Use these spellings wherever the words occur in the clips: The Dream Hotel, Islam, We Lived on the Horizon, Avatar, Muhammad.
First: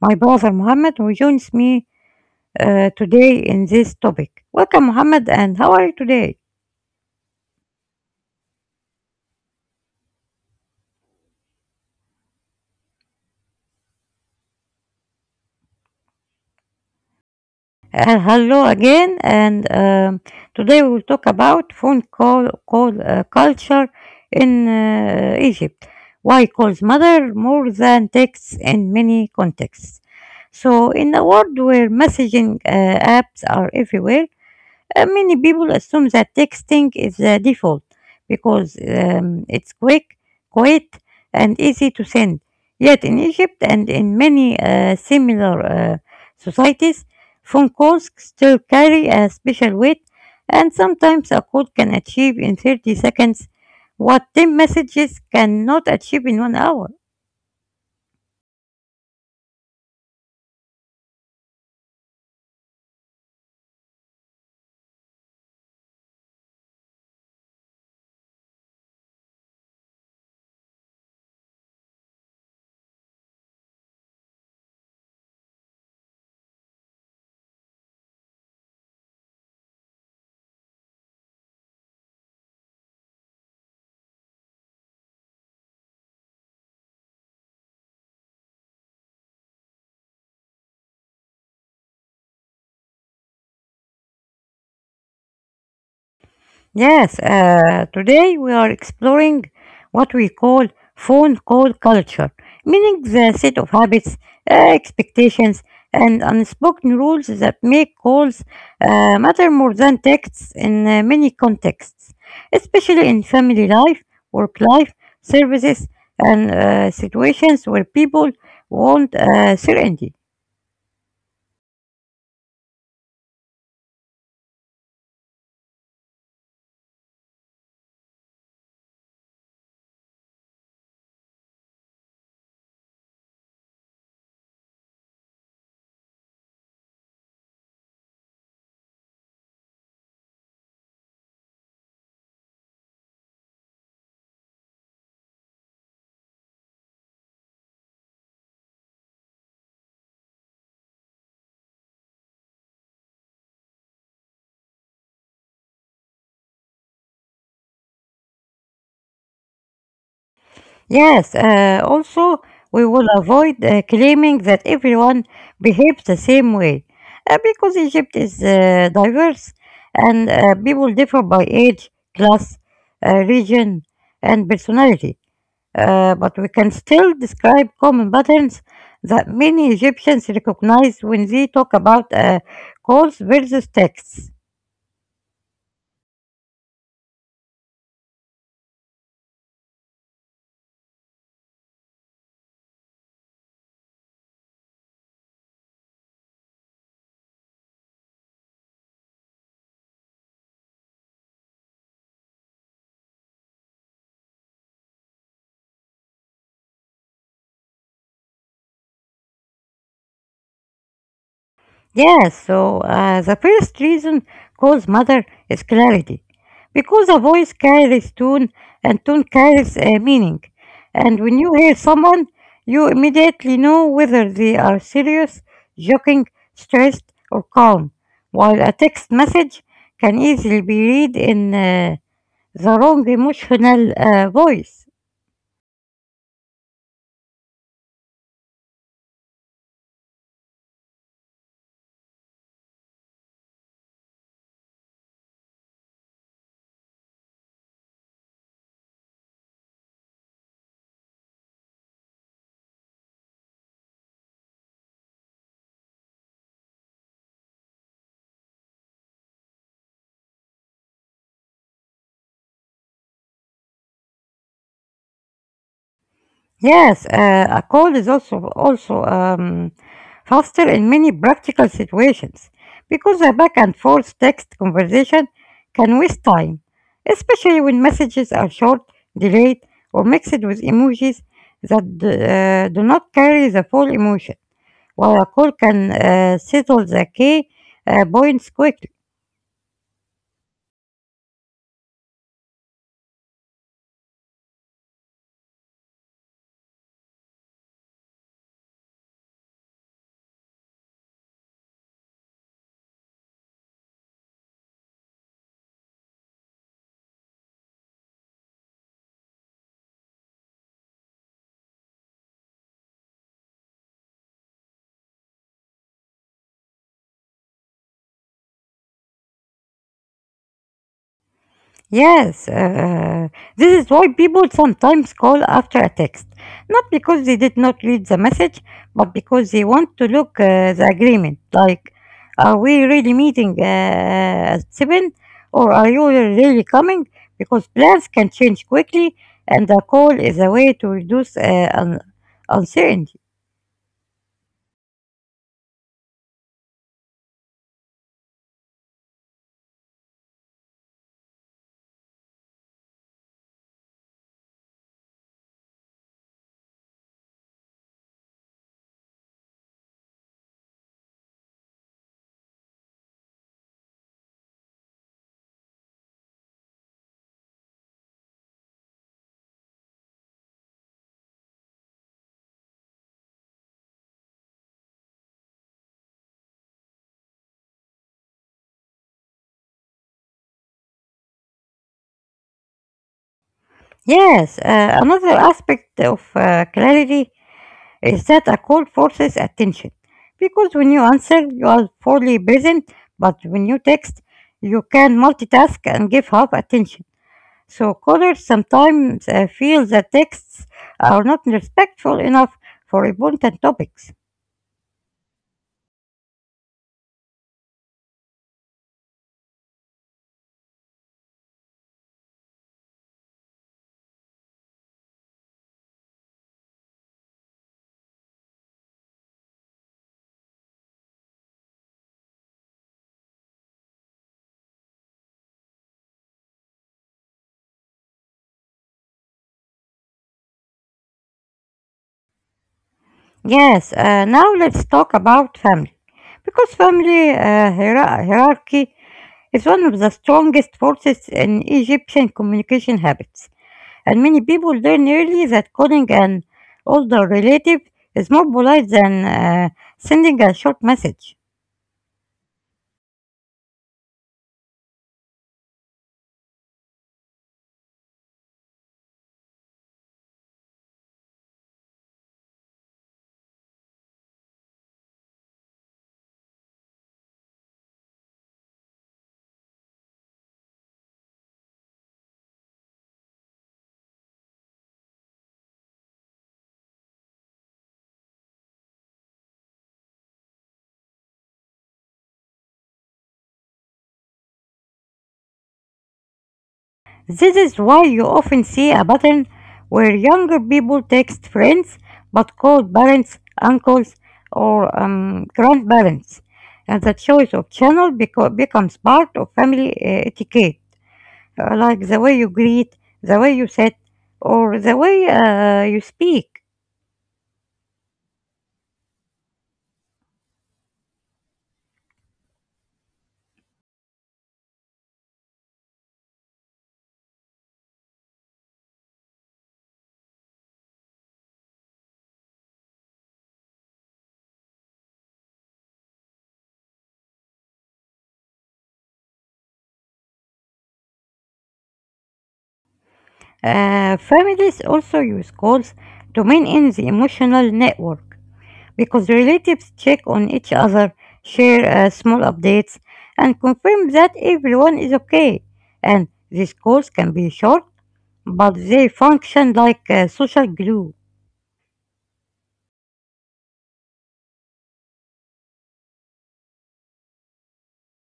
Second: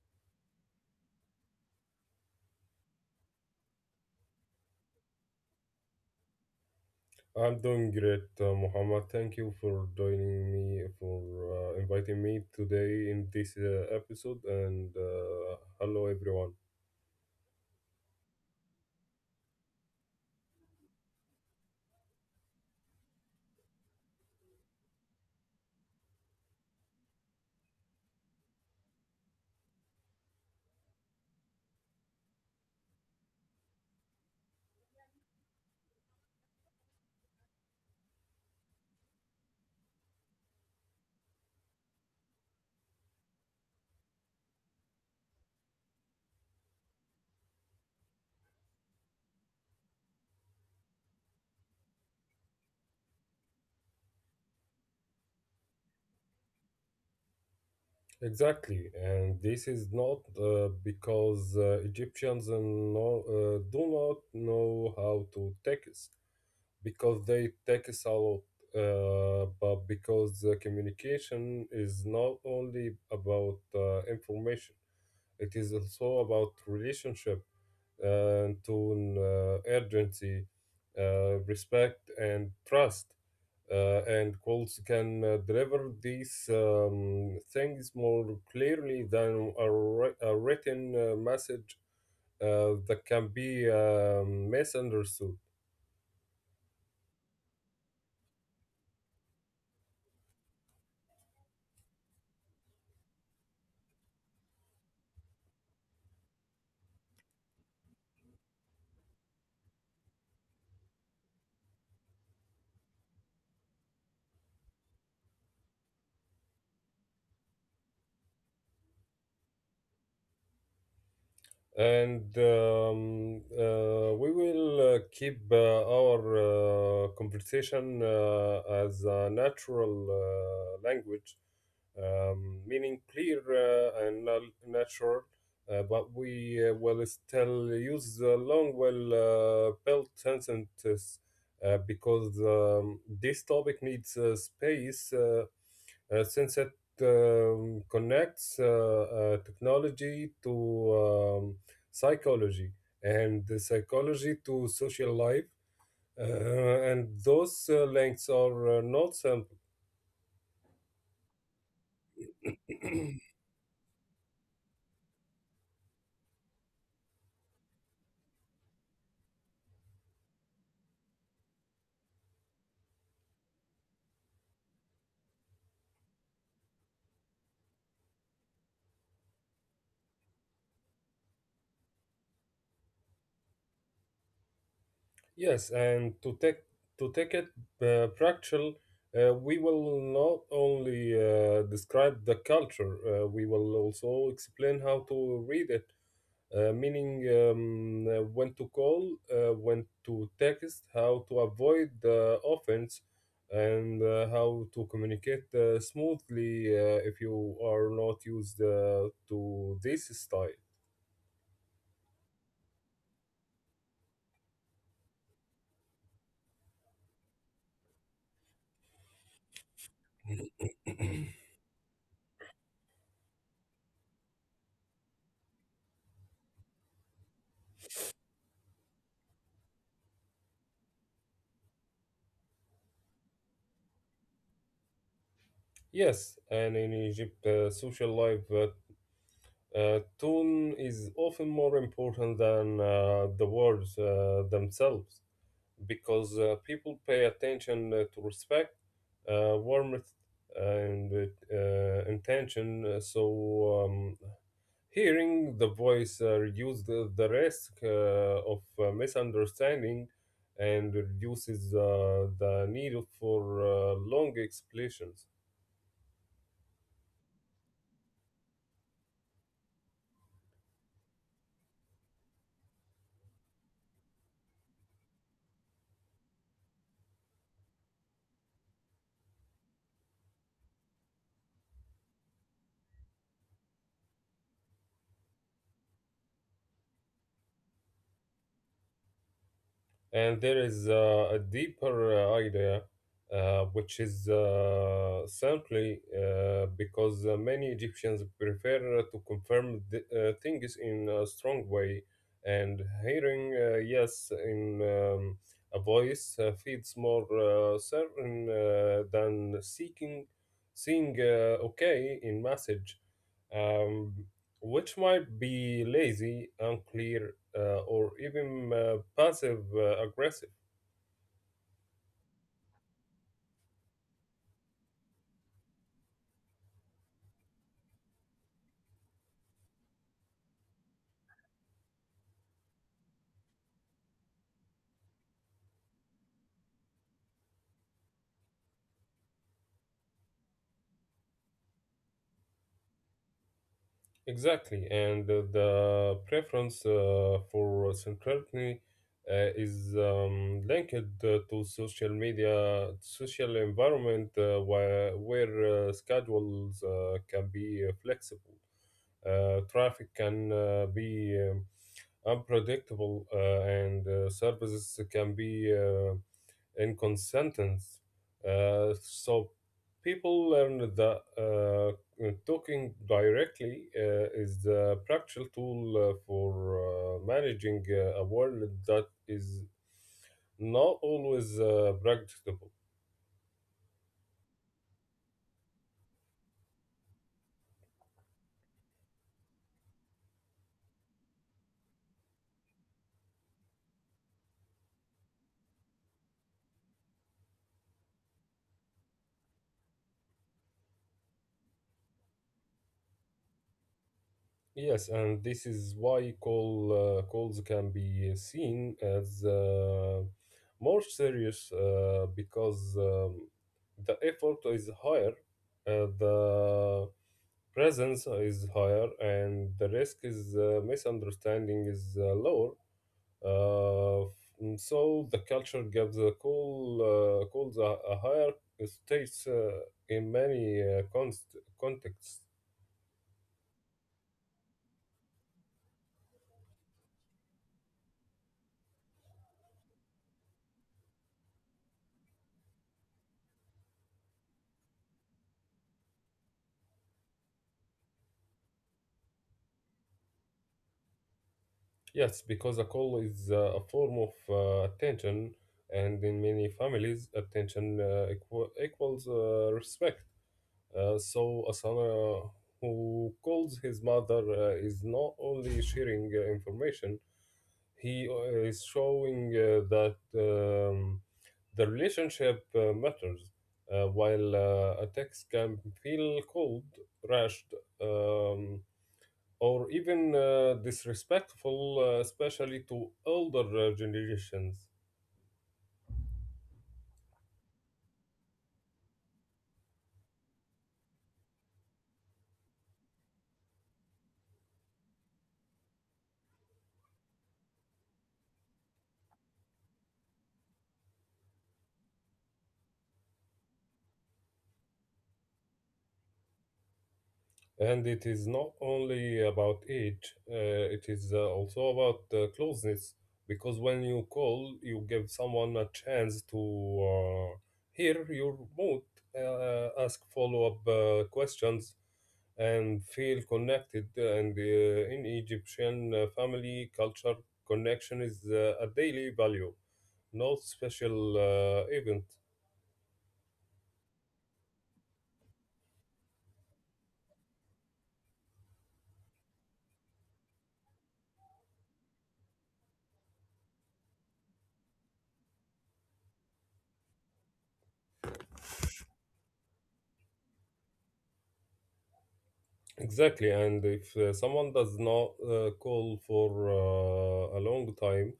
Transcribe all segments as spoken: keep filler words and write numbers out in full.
my brother Mohammed who joins me uh, today in this topic. Welcome, Mohammed, and how are you today? I'm doing great, uh, Muhammad. Thank you for joining me, for uh, inviting me today in this uh, episode. And uh, hello, everyone. Uh, hello again, and um, today we will talk about phone call, call uh, culture in uh, Egypt. Why calls matter more than texts in many contexts? So, in a world where messaging uh, apps are everywhere. Uh, many people assume that texting is the default because um, it's quick, quiet, and easy to send. Yet in Egypt and in many uh, similar uh, societies, phone calls still carry a special weight, and sometimes a call can achieve in thirty seconds what ten messages cannot achieve in one hour. Exactly, and this is not uh, because uh, Egyptians and no, uh, do not know how to text, because they text a lot, uh, but because the communication is not only about uh, information, it is also about relationship and to an, uh, urgency, uh, respect, and trust. Uh, and cults can uh, deliver these um, things more clearly than a, wri- a written uh, message uh, that can be um misunderstood. Yes, uh, today we are exploring what we call phone call culture, meaning the set of habits, uh, expectations, and unspoken rules that make calls uh, matter more than texts in uh, many contexts, especially in family life, work life, services, and uh, situations where people want uh, certainty. And um, uh, We will uh, keep uh, our uh, conversation uh, as a natural uh, language, um, meaning clear uh, and nal- natural, uh, but we uh, will still use the long, well uh, built sentences uh, because um, this topic needs uh, space. Uh, uh, since it um, connects uh, uh, technology to um, psychology and the psychology to social life. Uh, and those uh, links are uh, not simple. Yes, uh, also, we will avoid uh, claiming that everyone behaves the same way uh, because Egypt is uh, diverse and uh, people differ by age, class, uh, region, and personality. Uh, but we can still describe common patterns that many Egyptians recognize when they talk about uh, calls versus texts. Yes, and to take to take it uh, practical, uh, we will not only uh, describe the culture, uh, we will also explain how to read it, uh, meaning um, uh, when to call, uh, when to text, how to avoid the offense, and uh, how to communicate uh, smoothly uh, if you are not used uh, to this style. Yes, so uh, the first reason calls mother is clarity. Because a voice carries tone and tone carries uh, meaning. And when you hear someone, you immediately know whether they are serious, joking, stressed, or calm. While a text message can easily be read in uh, the wrong emotional uh, voice. Yes, and in Egypt, uh, social life, uh, uh, tone is often more important than uh, the words uh, themselves. Because uh, people pay attention uh, to respect, uh, warmth, and uh, intention. Uh, So, um, hearing the voice uh, reduces the, the risk uh, of uh, misunderstanding and reduces uh, the need for uh, long explanations. Yes, uh, a call is also also um, faster in many practical situations, because a back and forth text conversation can waste time, especially when messages are short, delayed, or mixed with emojis that uh, do not carry the full emotion, while a call can uh, settle the key uh, points quickly. And there is uh, a deeper uh, idea, uh, which is uh, simply uh, because uh, many Egyptians prefer to confirm th- uh, things in a strong way, and hearing uh, yes in um, a voice uh, feels more uh, certain uh, than seeking seeing uh, okay in message. Um, which might be lazy, unclear, uh, or even uh, passive uh, aggressive. Yes, uh, uh, this is why people sometimes call after a text, not because they did not read the message, but because they want to look uh, the agreement. Like, are we really meeting uh, uh, at seven, or are you really coming? Because plans can change quickly, and a call is a way to reduce uh, un- uncertainty. Exactly, and uh, the preference uh, for centrality uh, is um, linked uh, to social media, social environment uh, where, where uh, schedules uh, can be uh, flexible. Uh, traffic can uh, be um, unpredictable, uh, and uh, services can be. Uh, inconsistent. Uh, so people learn that uh, talking directly uh, is the practical tool uh, for uh, managing uh, a world that is not always uh, practicable. Yes, uh, another aspect of uh, clarity is that a call forces attention, because when you answer you are fully present, but when you text you can multitask and give half attention, so callers sometimes uh, feel that texts are not respectful enough for important topics. Yes, and this is why call uh, calls can be seen as uh, more serious uh, because um, the effort is higher, uh, the presence is higher, and the risk is uh, misunderstanding is uh, lower. Uh, mm, so the culture gives a call uh, calls a, a higher states uh, in many uh, const- contexts. Yes, uh, now let's talk about family, because family uh, hiera- hierarchy is one of the strongest forces in Egyptian communication habits. And many people learn early that calling an older relative is more polite than uh, sending a short message. Yes, because a call is uh, a form of uh, attention, and in many families, attention uh, equa- equals uh, respect. Uh, so, a son uh, who calls his mother uh, is not only sharing uh, information, he uh, is showing uh, that um, the relationship uh, matters. Uh, while uh, a text can feel cold, rushed, um, or even uh, disrespectful, uh, especially to older uh, generations. This is why you often see a pattern where younger people text friends but call parents, uncles, or um, grandparents, and the choice of channel beco- becomes part of family uh, etiquette, uh, like the way you greet, the way you sit, or the way uh, you speak. And it is not only about age, uh, it is uh, also about uh, closeness. Because when you call, you give someone a chance to uh, hear your mood, uh, ask follow up uh, questions, and feel connected. And uh, In Egyptian uh, family culture, connection is uh, a daily value, not special uh, event. Uh, families also use calls to maintain the emotional network, because relatives check on each other, share uh, small updates, and confirm that everyone is okay. And these calls can be short, but they function like uh, social glue. Exactly, and if uh, someone does not uh, call for uh, a long time,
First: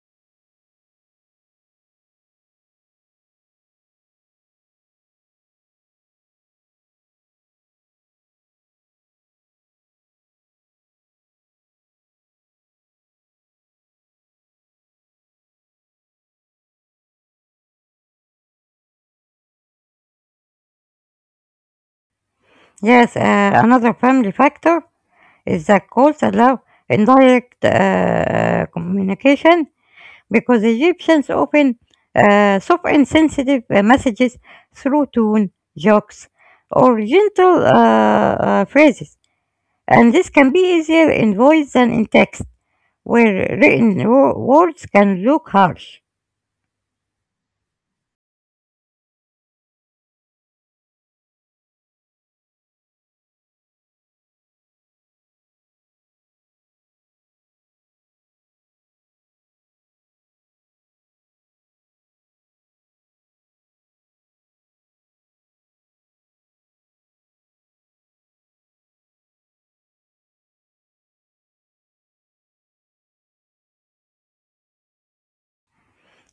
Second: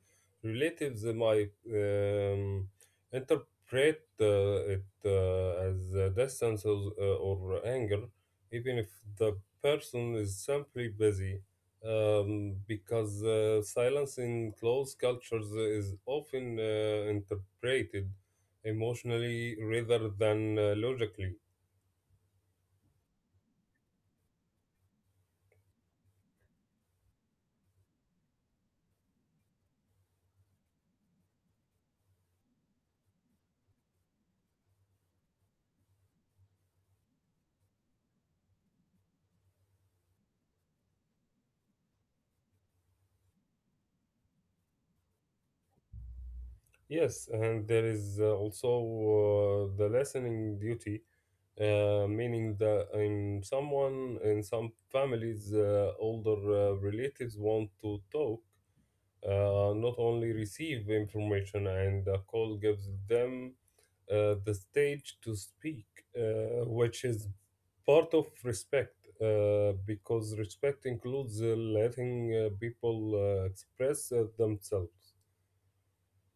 relatives might um, interpret uh, it uh, as uh, distance or, uh, or anger, even if the person is simply busy. Um, because uh, silence in close cultures is often uh, interpreted emotionally rather than uh, logically. Yes, uh, another family factor is that calls allow indirect uh, communication, because Egyptians often uh, suffer sensitive uh, messages through tone, jokes, or gentle uh, uh, phrases, and this can be easier in voice than in text, where written wo- words can look harsh. Yes, and there is uh, also uh, the listening duty, uh, meaning that in someone in some families, uh, older uh, relatives want to talk, uh, not only receive information, and the call gives them uh, the stage to speak, uh, which is part of respect, uh, because respect includes uh, letting uh, people uh, express uh, themselves.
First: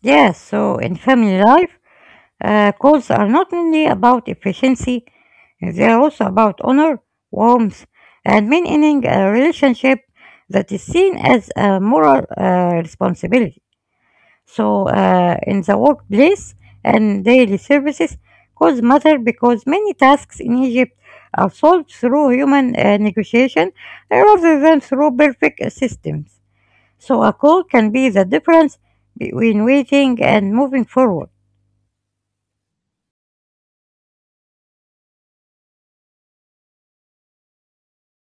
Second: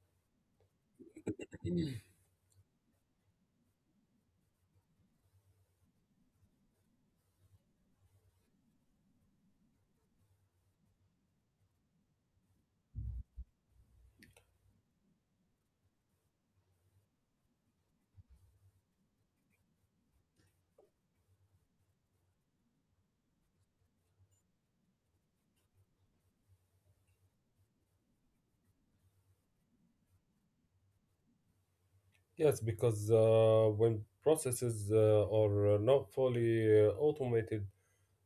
Yes, so in family life, uh, calls are not only about efficiency, they are also about honor, warmth, and maintaining a relationship that is seen as a moral uh, responsibility. So, uh, in the workplace and daily services, cause matter because many tasks in Egypt are solved through human uh, negotiation rather than through perfect uh, systems. So, a call can be the difference between waiting and moving forward. Yes, because uh, when processes uh, are uh, not fully uh, automated,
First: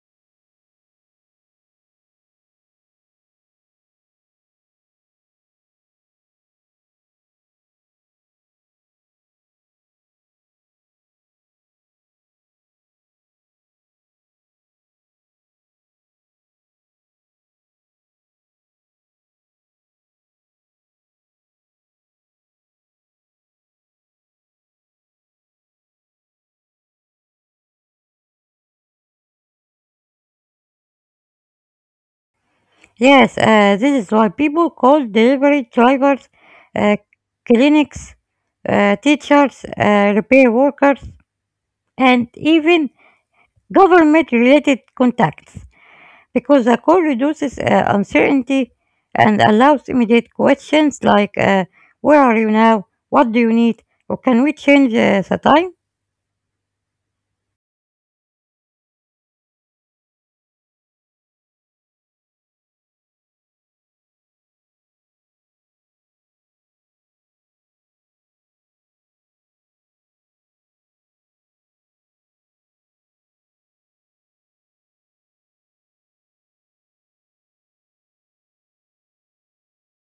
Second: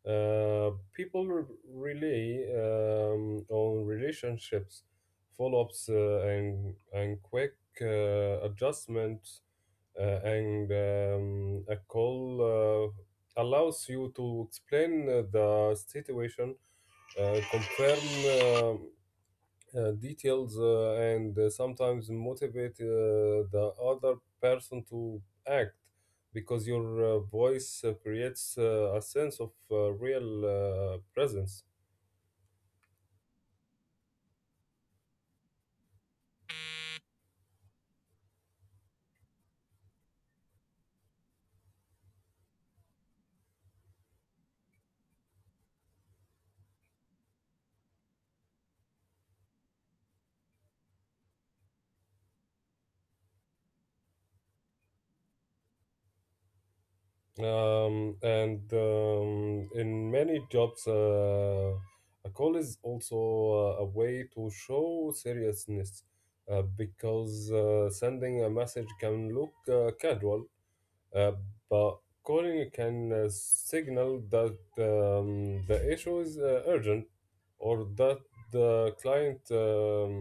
uh, people re- rely um, on relationships, follow-ups, uh, and and quick uh, adjustments, uh, and um, a call uh, allows you to explain uh, the situation, uh, confirm uh, uh, details uh, and uh, sometimes motivate uh, the other person to act because your uh, voice uh, creates uh, a sense of uh, real uh, presence. Yes, uh, this is why people call delivery drivers, uh, clinics, uh, teachers, uh, repair workers, and even government related contacts. Because the call reduces uh, uncertainty and allows immediate questions, like uh, where are you now, what do you need, or can we change uh, the time? Um, and um, in many jobs, uh, a call is also uh, a way to show seriousness uh, because uh, sending a message can look uh, casual. Uh, but calling can uh, signal that um, the issue is uh, urgent or that the client um,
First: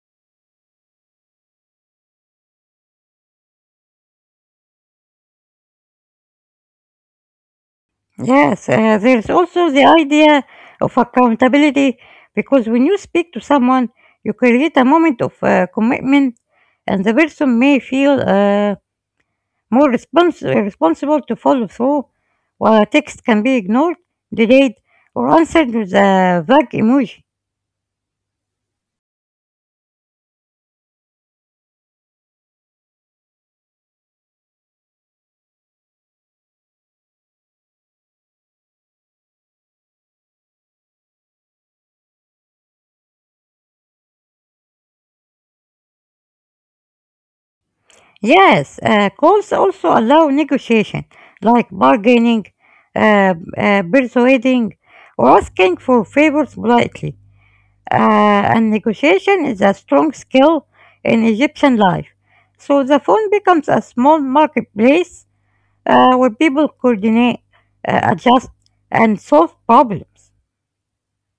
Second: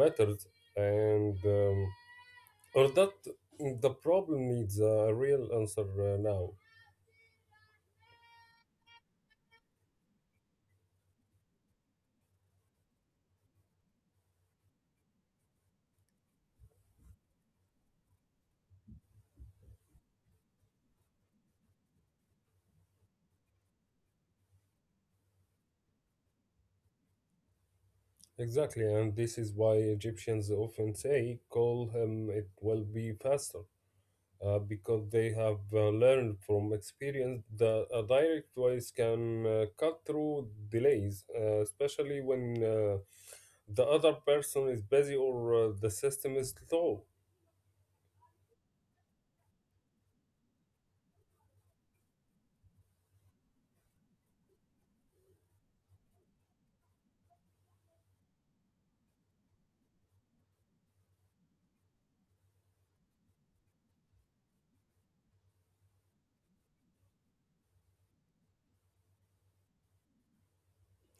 matters and um, or that the problem needs a real answer uh, now. Yes, uh, there's also the idea of accountability, because when you speak to someone you create a moment of uh, commitment, and the person may feel uh, more respons- responsible to follow through, while a text can be ignored, delayed, or answered with a vague emoji. Exactly, and this is why Egyptians often say, call him, it will be faster. Uh, because they have uh, learned from experience that a direct voice can uh, cut through delays, uh, especially when uh, the other person is busy or uh, the system is slow. Yes, uh, calls also allow negotiation, like bargaining, uh, uh, persuading, or asking for favors politely. Uh, and negotiation is a strong skill in Egyptian life. So the phone becomes a small marketplace uh, where people coordinate, uh, adjust, and solve problems.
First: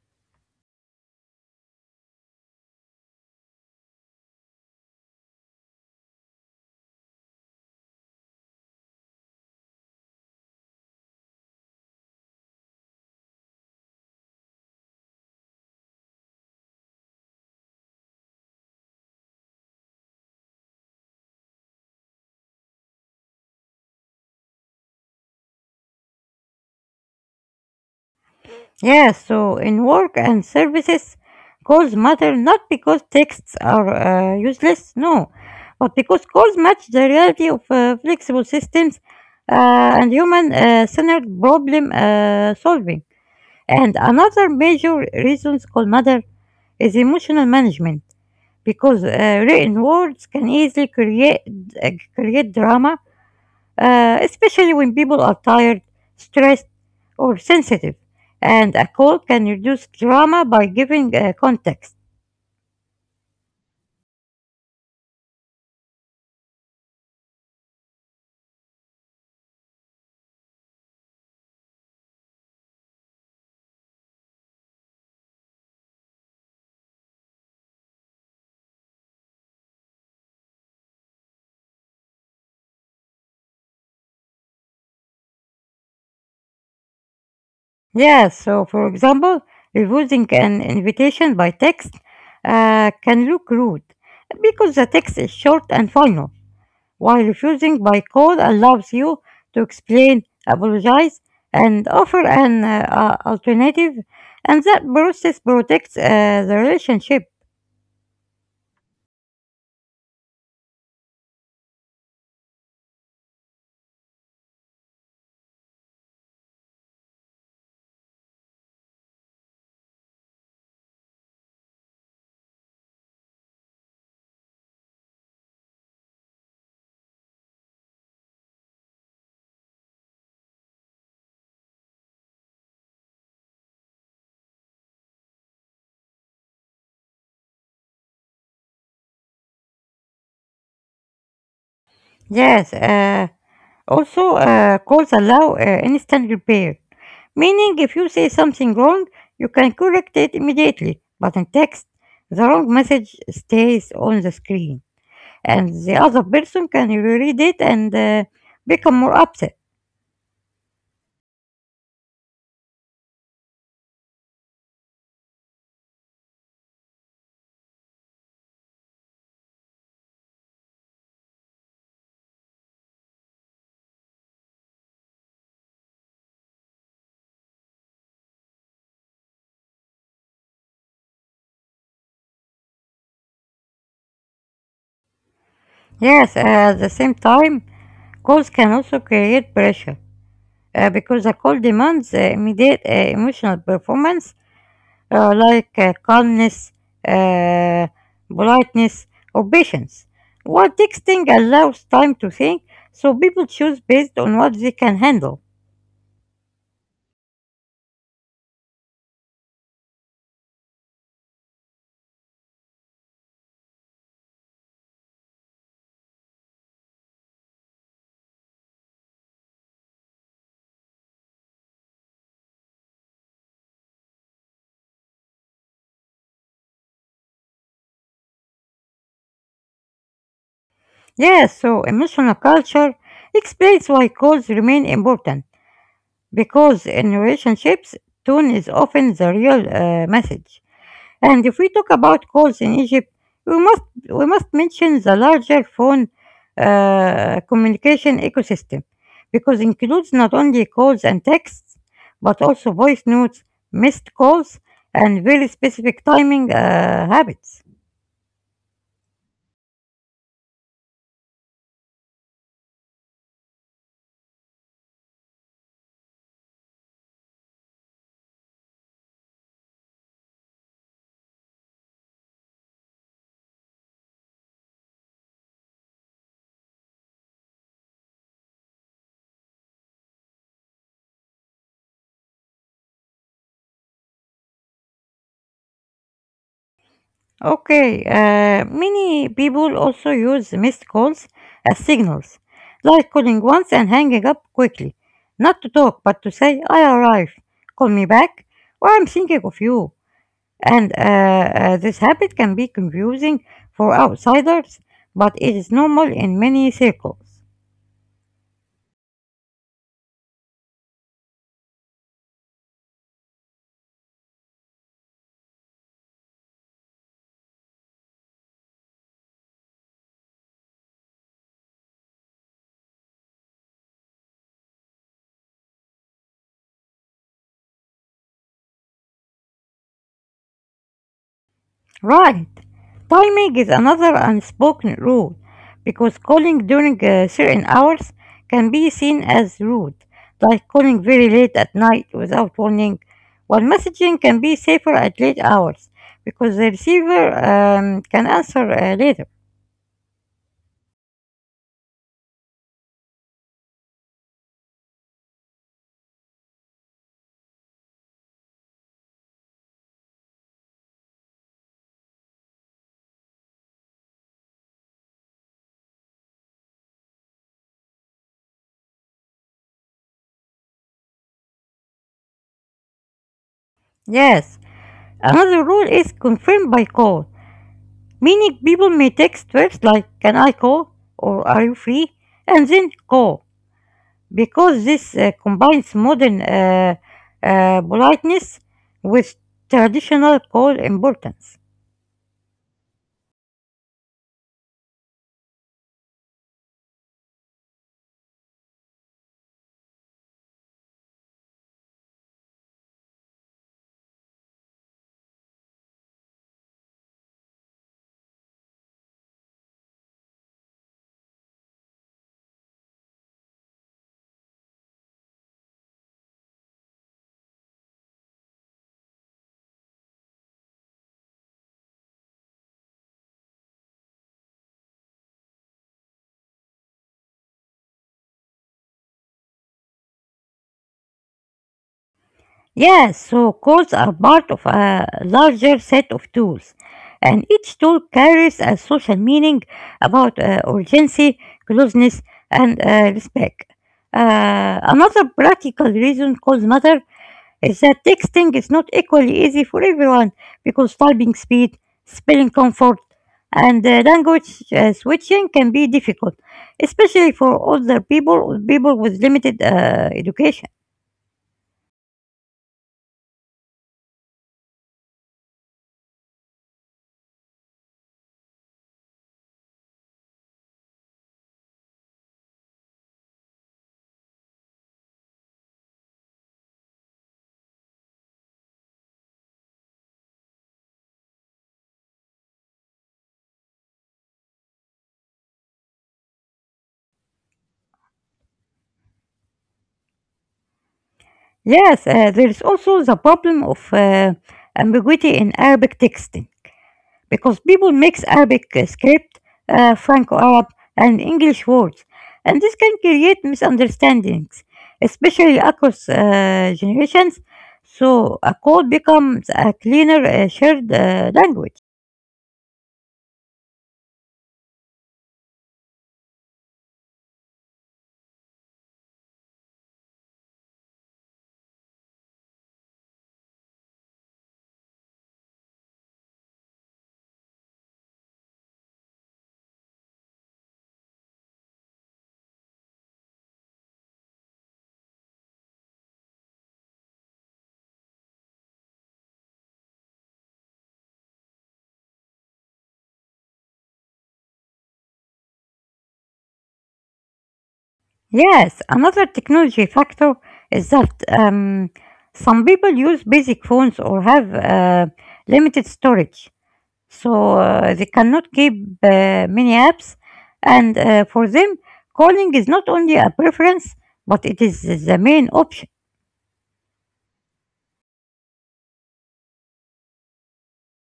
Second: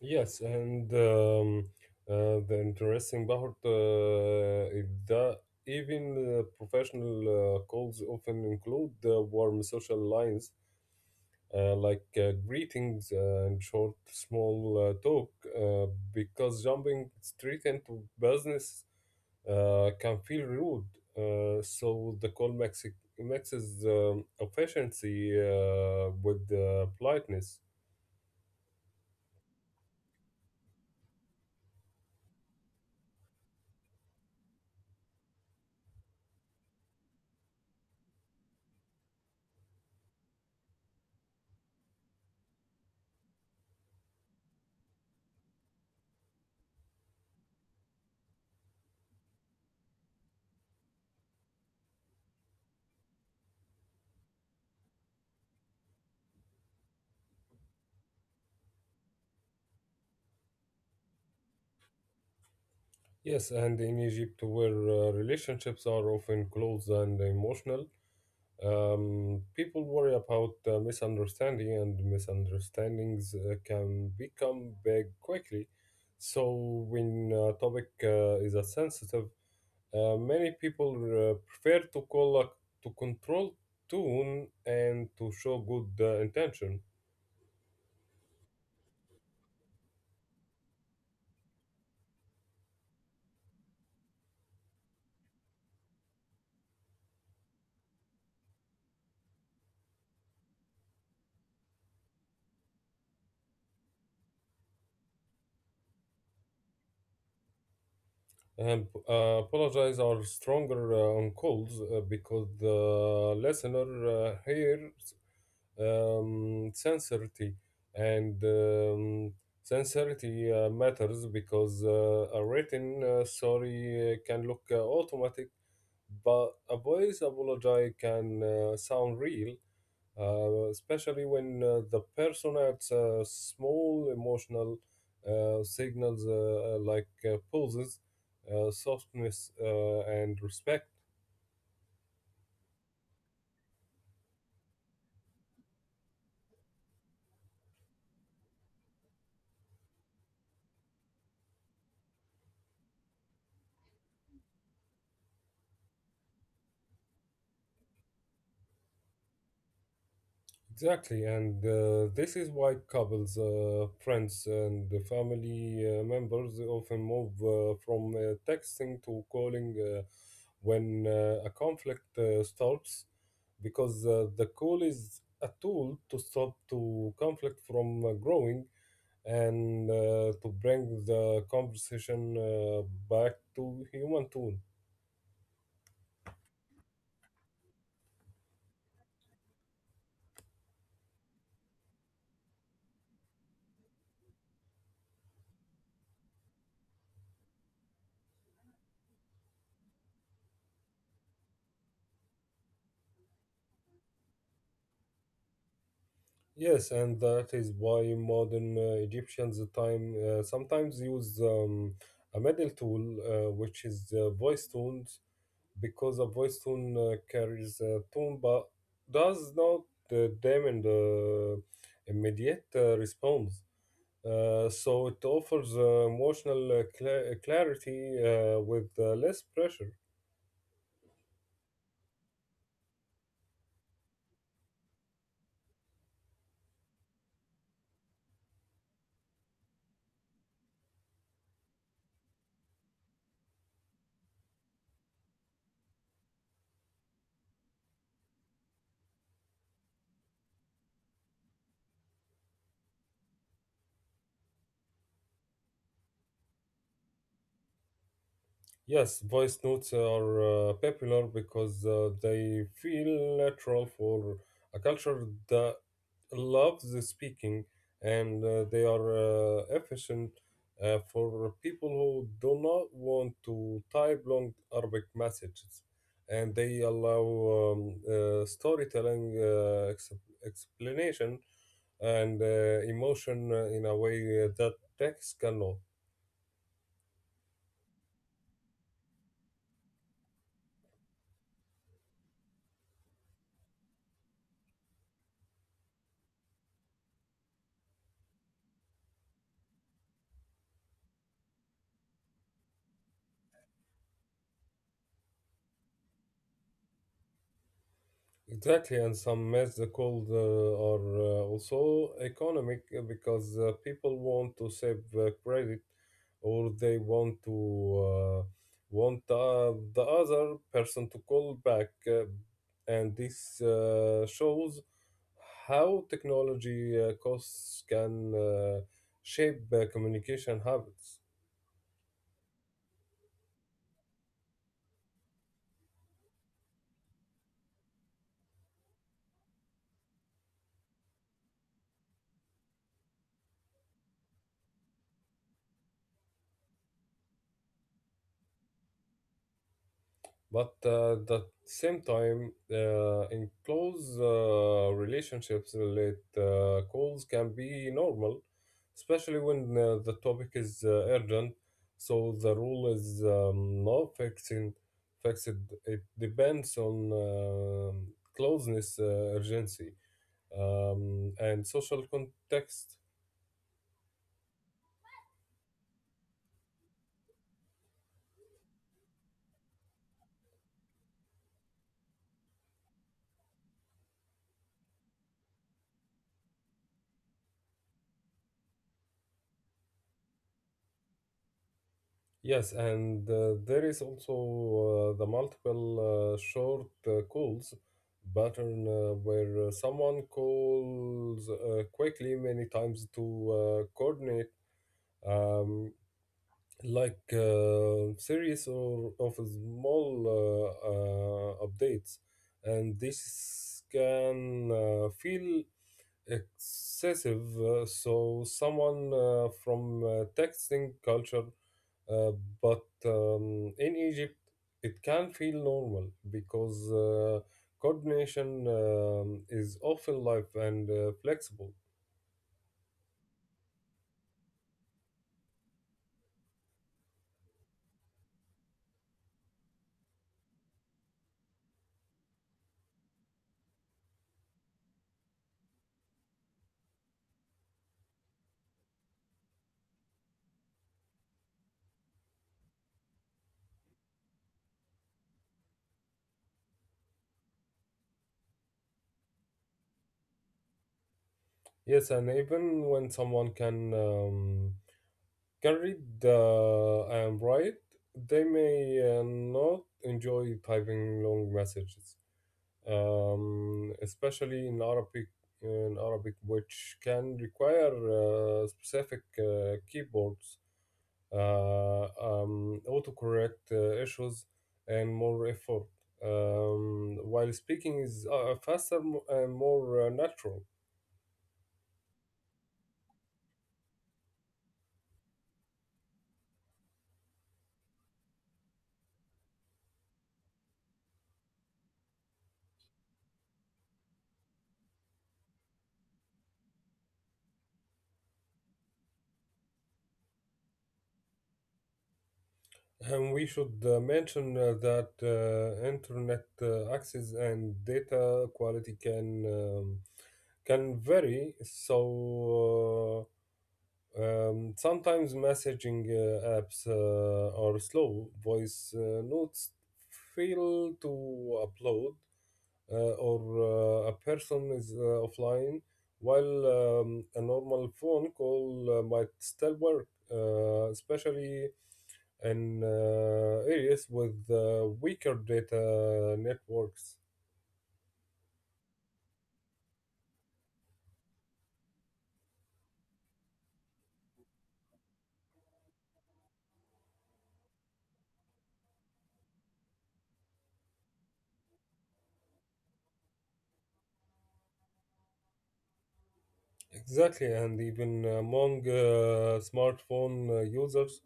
Yes, and um, uh, the interesting part uh, is that even uh, professional uh, calls often include uh, warm social lines uh, like uh, greetings uh, and short, small uh, talk, uh, because jumping straight into business uh, can feel rude. Uh, so the call mixi- mixes um, efficiency uh, with uh, politeness. Yes, so in work and services, calls matter not because texts are uh, useless, no, but because calls match the reality of uh, flexible systems uh, and human uh, centered problem uh, solving. And another major reason call matter is emotional management, because uh, written words can easily create, uh, create drama, uh, especially when people are tired, stressed, or sensitive. And a call can reduce drama by giving uh, context. Yes, and in Egypt, where uh, relationships are often close and emotional, um, people worry about uh, misunderstanding, and misunderstandings uh, can become big quickly. So, when a topic uh, is a sensitive, uh, many people uh, prefer to call a, to control tone and to show good uh, intention. Yeah, so for example, refusing an invitation by text uh, can look rude, because the text is short and final, while refusing by call allows you to explain, apologize, and offer an uh, uh, alternative, and that process protects uh, the relationship. and uh, apologize are stronger uh, on calls uh, because the listener uh, hears um, sincerity and um, sincerity uh, matters because uh, a written uh, sorry uh, can look uh, automatic but a voice apology can uh, sound real, uh, especially when uh, the person at uh, small emotional uh, signals uh, like uh, pulses, uh, softness, uh, and respect. Yes, uh, also, uh, codes allow uh, instant repair, meaning if you say something wrong, you can correct it immediately. But in text, the wrong message stays on the screen, and the other person can reread it and uh, become more upset. Exactly, and uh, this is why couples, uh, friends, and the family uh, members often move uh, from uh, texting to calling uh, when uh, a conflict uh, starts, because uh, the call is a tool to stop to conflict from uh, growing and uh, to bring the conversation uh, back to human tool. Yes, uh, at the same time, calls can also create pressure, uh, because a call demands uh, immediate uh, emotional performance, uh, like uh, calmness, uh, politeness, or patience. While texting allows time to think, so people choose based on what they can handle. Yes, and that is why modern uh, Egyptians time uh, sometimes use um, a middle tool, uh, which is uh, voice tones, because a voice tone uh, carries a tone but does not uh, demand uh, immediate uh, response. Uh, so it offers uh, emotional uh, cla clarity uh, with uh, less pressure. Yeah, so emotional culture explains why calls remain important, because in relationships, tone is often the real uh, message. And if we talk about calls in Egypt, we must we must mention the larger phone uh, communication ecosystem, because includes not only calls and texts but also voice notes, missed calls, and very specific timing uh, habits. Yes, voice notes are uh, popular because uh, they feel natural for a culture that loves the speaking, and uh, they are uh, efficient uh, for people who do not want to type long Arabic messages, and they allow um, uh, storytelling, uh, ex- explanation, and uh, emotion uh, in a way that text cannot. Okay, uh, many people also use missed calls as signals, like calling once and hanging up quickly, not to talk but to say I arrived, call me back, or I'm thinking of you. And uh, uh, this habit can be confusing for outsiders, but it is normal in many circles. Exactly, and some myths they called uh, are uh, also economic uh, because uh, people want to save uh, credit or they want to uh, want uh, the other person to call back, uh, and this uh, shows how technology uh, costs can uh, shape uh, communication habits. Right. Timing is another unspoken rule, because calling during uh, certain hours can be seen as rude, like calling very late at night without warning, while messaging can be safer at late hours, because the receiver um, can answer uh, later. But uh, at the same time, uh, in close uh, relationships, late uh, calls can be normal, especially when uh, the topic is uh, urgent. So the rule is um, no fixing, fixed. It depends on um closeness, uh, urgency, um, and social context. Yes, another rule is confirmed by call, meaning people may text verbs like can I call or are you free and then call, because this uh, combines modern uh, uh, politeness with traditional call importance. Yes, and uh, there is also uh, the multiple uh, short uh, calls pattern uh, where uh, someone calls uh, quickly many times to uh, coordinate, um, like uh, series or of small uh, uh, updates, and this can uh, feel excessive uh, so someone uh, from uh, texting culture, uh, but um, in Egypt it can feel normal because uh, coordination um, is often live and uh, flexible. Yes, so calls are part of a larger set of tools, and each tool carries a social meaning about uh, urgency, closeness, and uh, respect. Uh, another practical reason calls matter is that texting is not equally easy for everyone, because typing speed, spelling comfort, and uh, language uh, switching can be difficult, especially for older people or people with limited uh, education. Yes, and even when someone can um, can read uh, and write, they may uh, not enjoy typing long messages, um, especially in Arabic, in Arabic, which can require uh, specific uh, keyboards, uh, um, autocorrect uh, issues, and more effort. Um, while speaking is uh, faster mo- and more uh, natural. Yes, uh, there is also the problem of uh, ambiguity in Arabic texting. Because people mix Arabic uh, script, uh, Franco-Arab, and English words, and this can create misunderstandings, especially across uh, generations. So a code becomes a cleaner uh, shared uh, language. And we should uh, mention uh, that uh, internet uh, access and data quality can um, can vary. So uh, Um, sometimes messaging uh, apps uh, or slow voice uh, notes fail to upload, uh, or uh, a person is uh, offline, while um, a normal phone call uh, might still work, uh, especially in uh, areas with uh, weaker data networks. Yes, another technology factor is that um, some people use basic phones or have uh, limited storage. So uh, they cannot keep uh, many apps, and uh, for them, calling is not only a preference, but it is the main option. Exactly, and even among uh, smartphone uh, users,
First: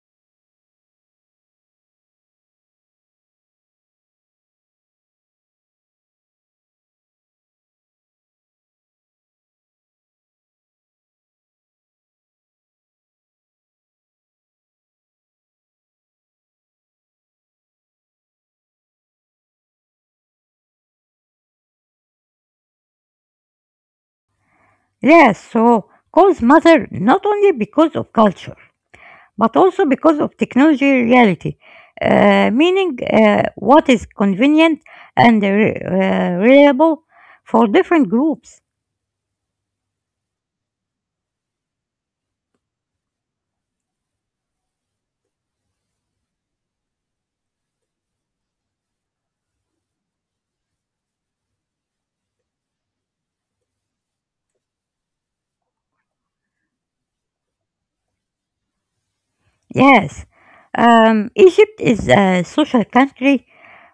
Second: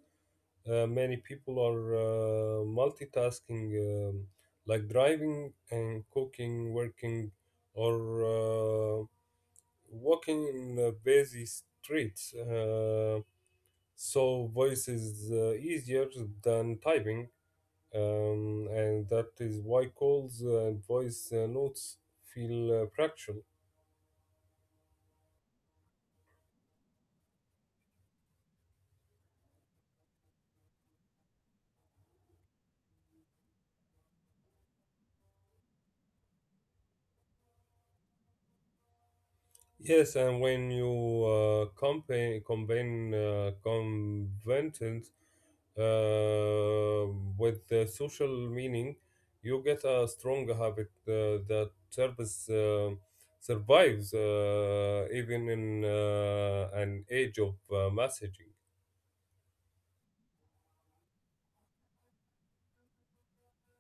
uh, many people are uh, multitasking, um, like driving and cooking, working, or uh, walking in uh, busy streets. Uh, so voice is uh, easier than typing, um, and that is why calls uh, and voice uh, notes feel uh, practical. Yes, so calls matter not only because of culture, but also because of technology reality, uh, meaning uh, what is convenient and re- uh, reliable for different groups. Yes, and when you uh, campaign, combine uh, conventions uh, with the social meaning, you get a strong habit uh, that service uh, survives uh, even in uh, an age of uh, messaging. Yes, um, Egypt is a social country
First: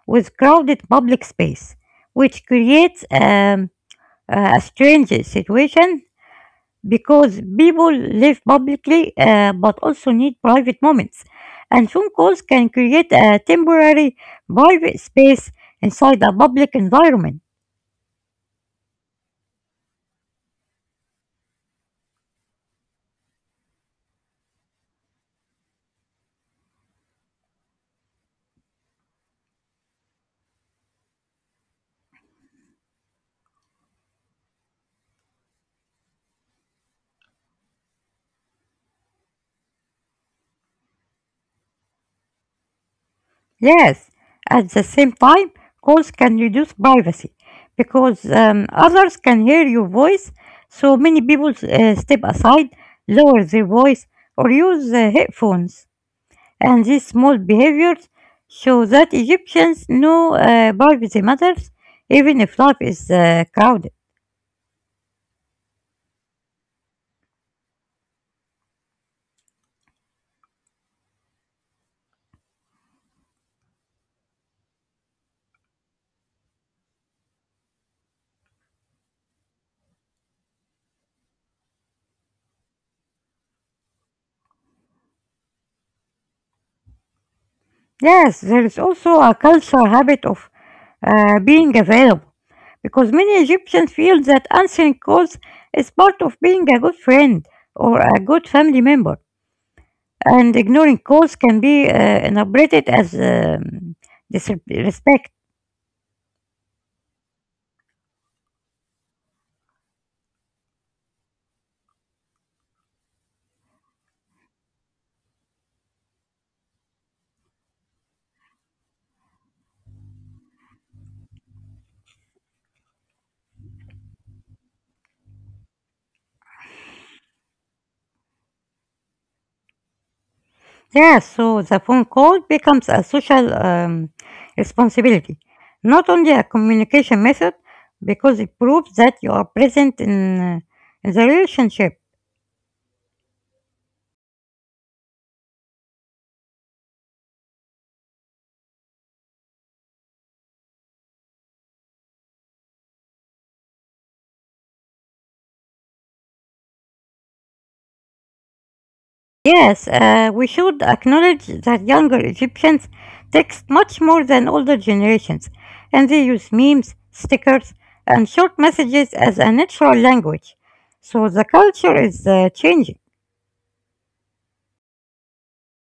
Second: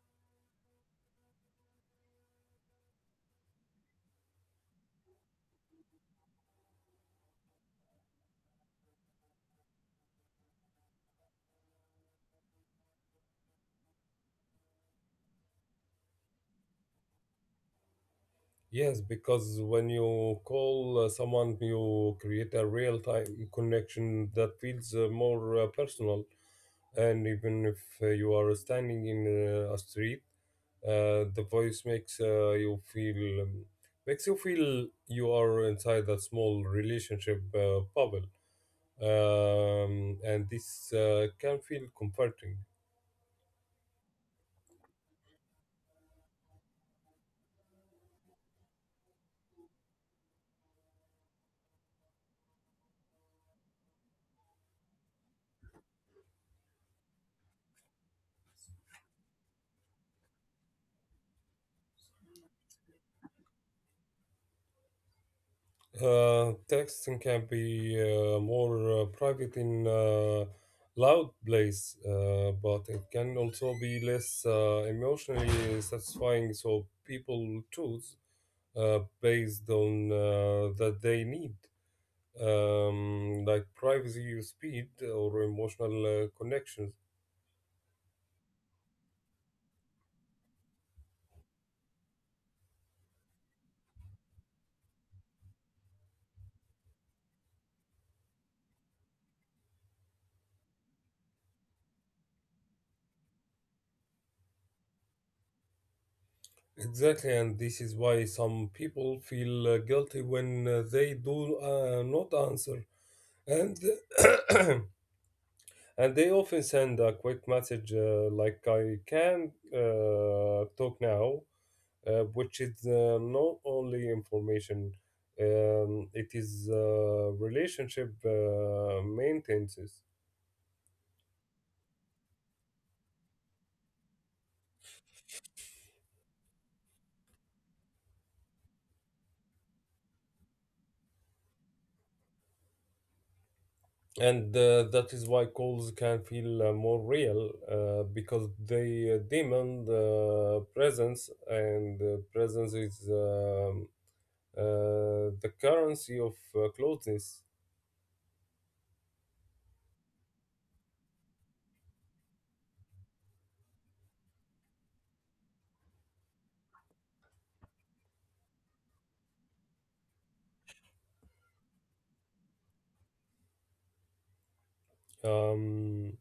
with crowded public space, which creates um, a strange situation, because people live publicly uh, but also need private moments. And phone calls can create a temporary private space inside a public environment. Yes, because when you call uh, someone, you create a real-time connection that feels uh, more uh, personal, and even if uh, you are standing in uh, a street, uh, the voice makes uh, you feel um, makes you feel you are inside a small relationship uh, bubble, um, and this uh, can feel comforting. Yes, at the same time, calls can reduce privacy, because um, others can hear your voice. So many people uh, step aside, lower their voice, or use uh, headphones. And these small behaviors show that Egyptians know uh, privacy matters, even if life is uh, crowded. Uh, texting can be uh, more uh, private in uh, loud place, uh, but it can also be less uh, emotionally satisfying. So people choose uh, based on uh, that they need, um, like privacy, speed, or emotional uh, connections. Yes, there is also a cultural habit of uh, being available, because many Egyptians feel that answering calls is part of being a good friend or a good family member, and ignoring calls can be uh, interpreted as um, disrespect. Exactly, and this is why some people feel uh, guilty when uh, they do uh, not answer, and and they often send a quick message uh, like, I can uh, talk now, uh, which is uh, not only information, um, it is uh, relationship uh, maintenance. Yeah, so the phone call becomes a social um, responsibility, not only a communication method, because it proves that you are present in, uh, in the relationship. And uh, that is why calls can feel uh, more real uh, because they uh, demand uh, presence, and uh, presence is um, uh, the currency of uh, closeness. Yes, uh, we should acknowledge that younger Egyptians text much more than older generations, and they use memes, stickers, and short messages as a natural language. So the culture is uh, changing. Um,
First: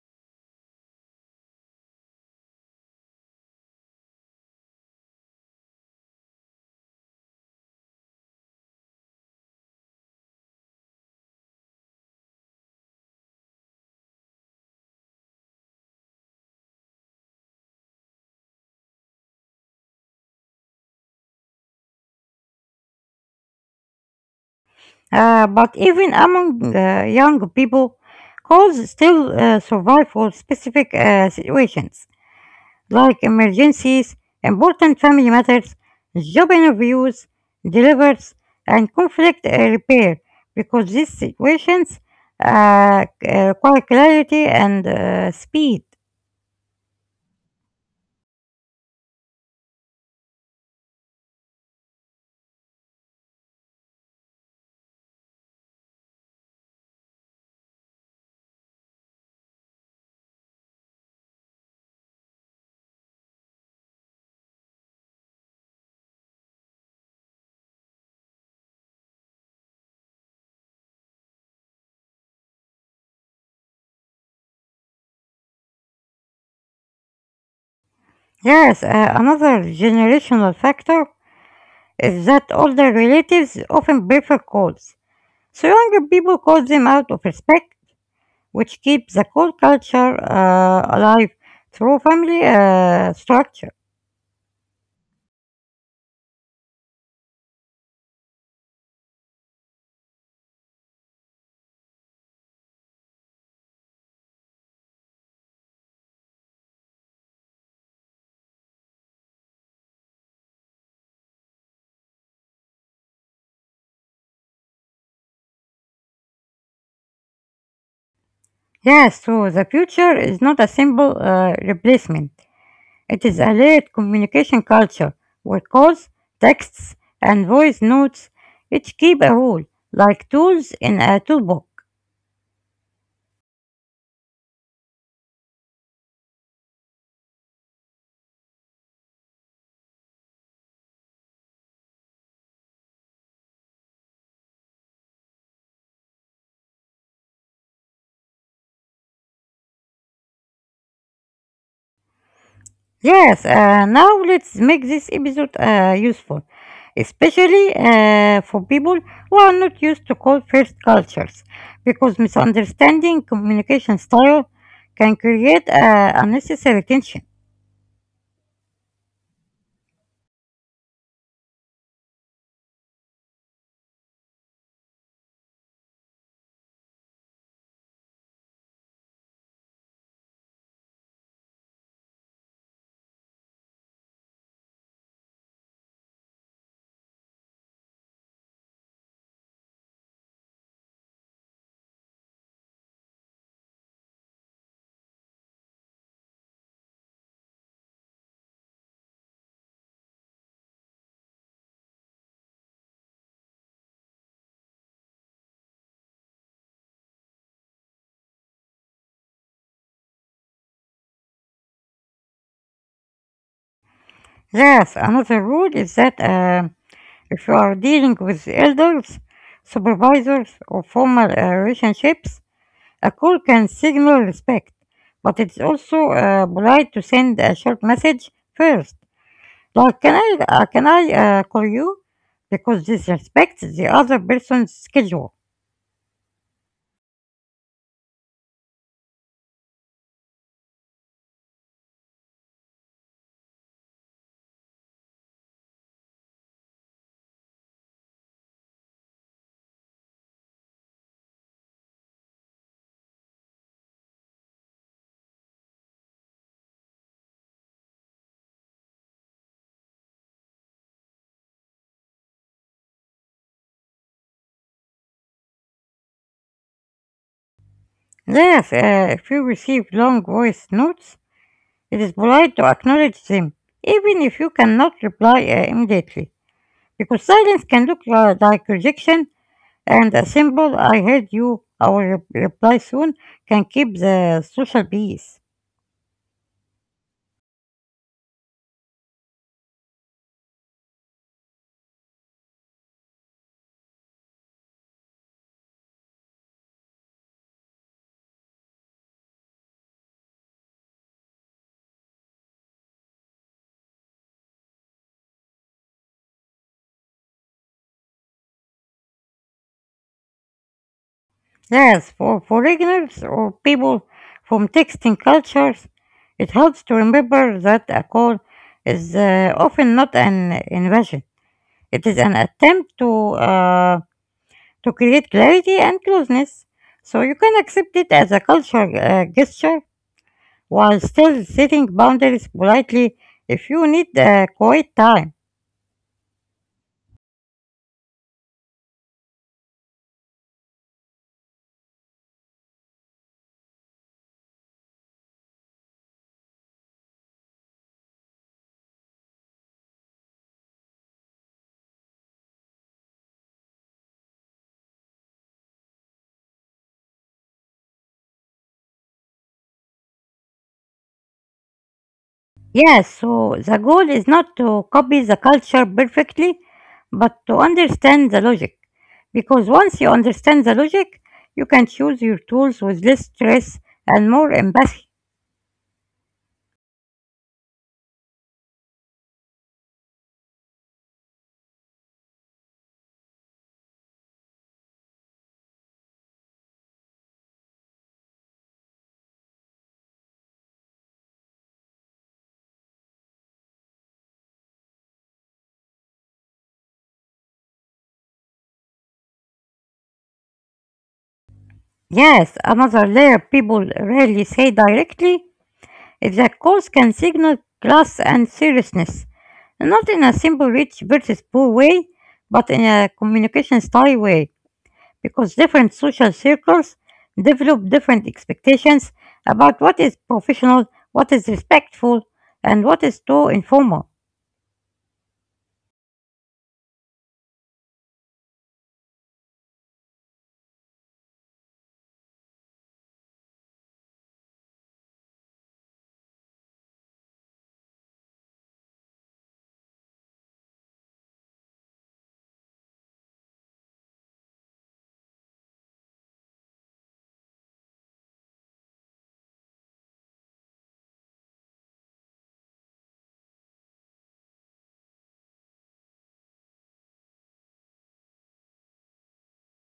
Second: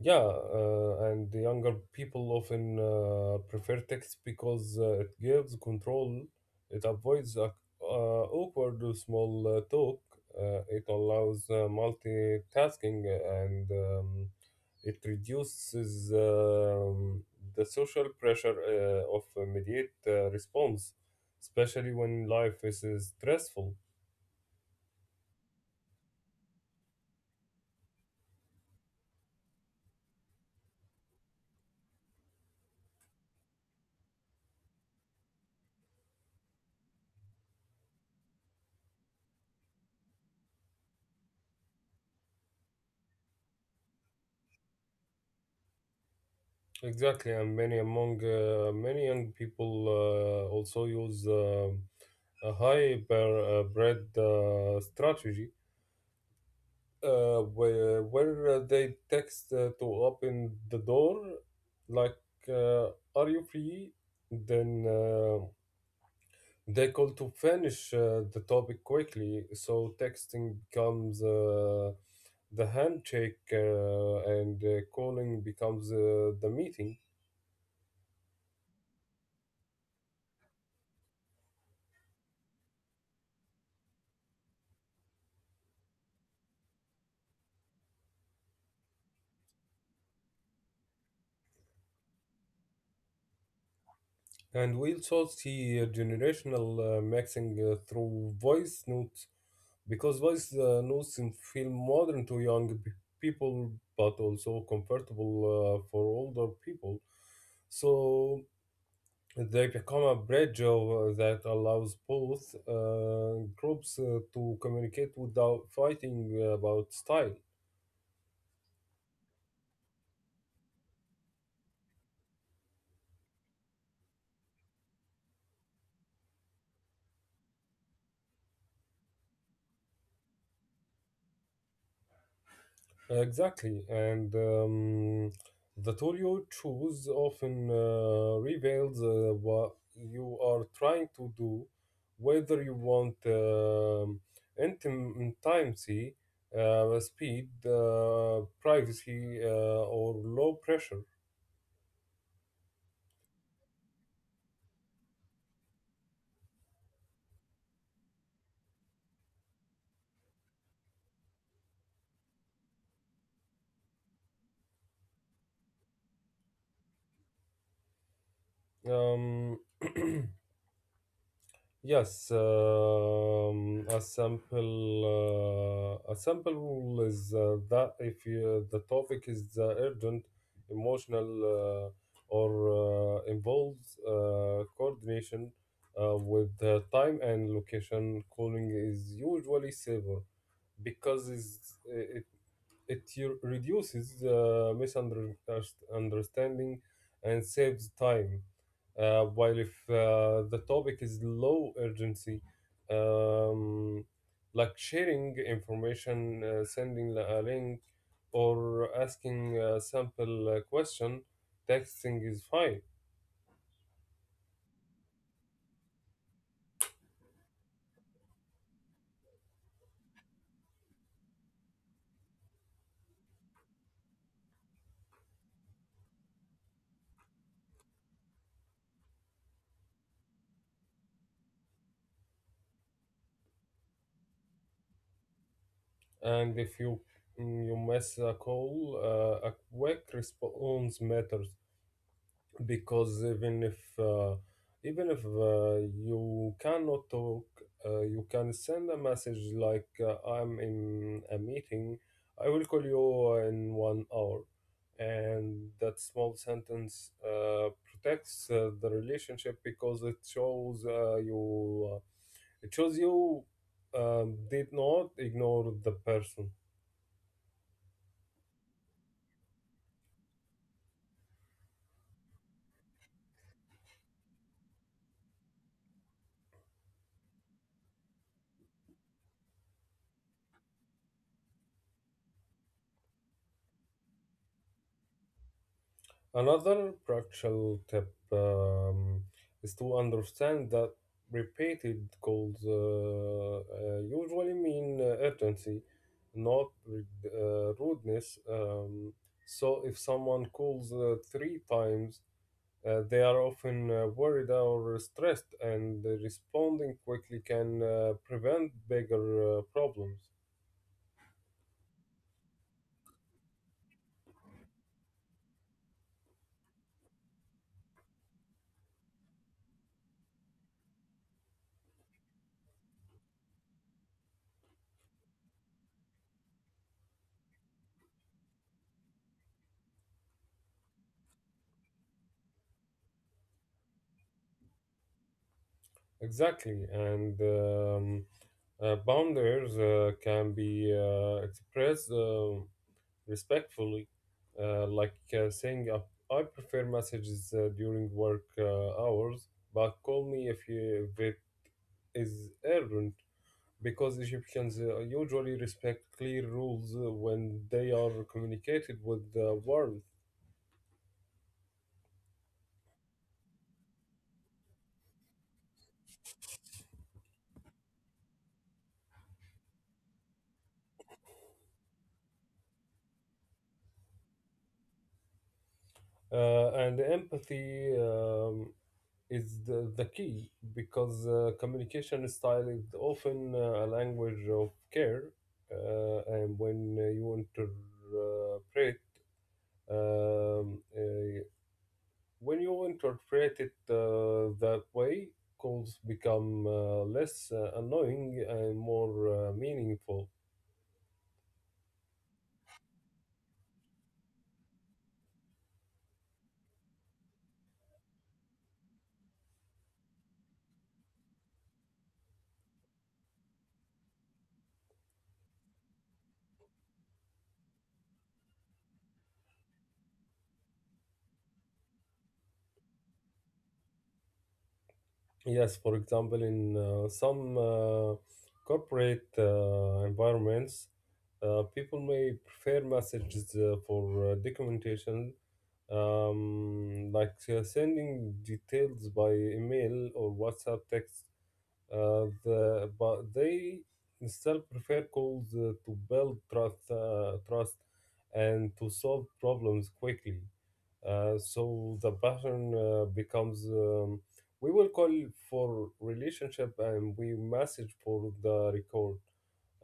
yeah, uh, and the younger people often uh, prefer text because uh, it gives control, it avoids a, uh, awkward or small uh, talk, uh, it allows uh, multitasking, and um, it reduces um, the social pressure uh, of immediate uh, response, especially when life is uh, stressful. Uh, but even among uh, young people, calls still uh, survive for specific uh, situations. Like emergencies, important family matters, job interviews, deliveries, and conflict uh, repair, because these situations uh, c- uh, require clarity and uh, speed. Exactly, and many among uh, many young people uh, also use uh, a hyper uh, bread uh, strategy uh, where, where uh, they text uh, to open the door, like uh, "Are you free?" Then uh, they call to finish uh, the topic quickly. So texting becomes uh, the handshake, uh, and uh, calling becomes uh, the meeting. Yes, uh, another generational factor is that older relatives often prefer calls, so younger people call them out of respect, which keeps the call culture uh, alive through family uh, structure. And we also see uh, generational uh, mixing uh, through voice notes because voice uh, notes in- feel modern to young p- people but also comfortable uh, for older people. So they become a bridge of, uh, that allows both uh, groups uh, to communicate without fighting about style. Yes, so the future is not a simple uh, replacement. It is a layered communication culture where calls, texts, and voice notes each keep a role, like tools in a toolbox. Exactly, and um, the tool you choose often uh, reveals uh, what you are trying to do, whether you want um, intim- intimacy, uh, speed, uh, privacy, uh, or low pressure. Yes, uh, now let's make this episode uh, useful, especially uh, for people who are not used to call first cultures, because misunderstanding communication style can create uh, unnecessary tension. Um, Yes, um, a sample uh, a sample is uh, that if you, the topic is uh, urgent, emotional, uh, or uh, involves uh, coordination uh, with the time and location, calling is usually safer because it's, it it u- reduces uh, misunderstanding and saves time. Uh, while if uh, the topic is low urgency, um, like sharing information, uh, sending a link, or asking a simple uh, question, texting is fine. Yes, another rule is that. um If you are dealing with elders, supervisors, or formal uh, relationships, a call can signal respect, but it's also uh, polite to send a short message first. Like, can I, uh, can I uh, call you? Because this respects the other person's schedule. And if you mm, you miss a call, uh, a quick response matters because even if uh, even if uh, you cannot talk, uh, you can send a message like uh, I'm in a meeting. I will call you in one hour, and that small sentence uh, protects uh, the relationship because it shows uh, you uh, it shows you um, did not ignore the person. Yes, uh, if you receive long voice notes, it is polite to acknowledge them, even if you cannot reply uh, immediately. Because silence can look uh, like rejection. And a simple "I heard you, our re- reply soon," can keep the social peace. Another practical tip um, is to understand that repeated calls uh, uh, usually mean uh, urgency, not re- uh, rudeness. Um, so if someone calls uh, three times, uh, they are often uh, worried or stressed, and responding quickly can uh, prevent bigger uh, problems. Yes, for foreigners or people from texting cultures, it helps to remember that a call is uh, often not an invasion. It is an attempt to uh, to create clarity and closeness, so you can accept it as a cultural uh, gesture while still setting boundaries politely if you need uh, quiet time. Exactly, and um, uh, boundaries uh, can be uh, expressed uh, respectfully, uh, like uh, saying, uh, "I prefer messages uh, during work uh, hours, but call me if you if it is urgent." Because Egyptians uh, usually respect clear rules uh, when they are communicated with uh, warmth Yes, so the goal is not to copy the culture perfectly, but to understand the logic. Because once you understand the logic, you can choose your tools with less stress and more empathy. uh, and empathy. Um, is the, the key because uh, communication style is often uh, a language of care. Uh, and when uh, you interpret, um, uh, when you interpret it uh, that way, calls become uh, less uh, annoying and more uh, meaningful. Yes, another layer people rarely say directly is that calls can signal class and seriousness, not in a simple rich versus poor way, but in a communication style way. Because different social circles develop different expectations about what is professional, what is respectful, and what is too informal. Yes, for example, in uh, some uh, corporate uh, environments, uh, people may prefer messages uh, for uh, documentation, um, like uh, sending details by email or WhatsApp text. Uh, the, but they still prefer calls uh, to build trust, uh, trust and to solve problems quickly. Uh, so the pattern uh, becomes um, we will call for relationship and we message for the record.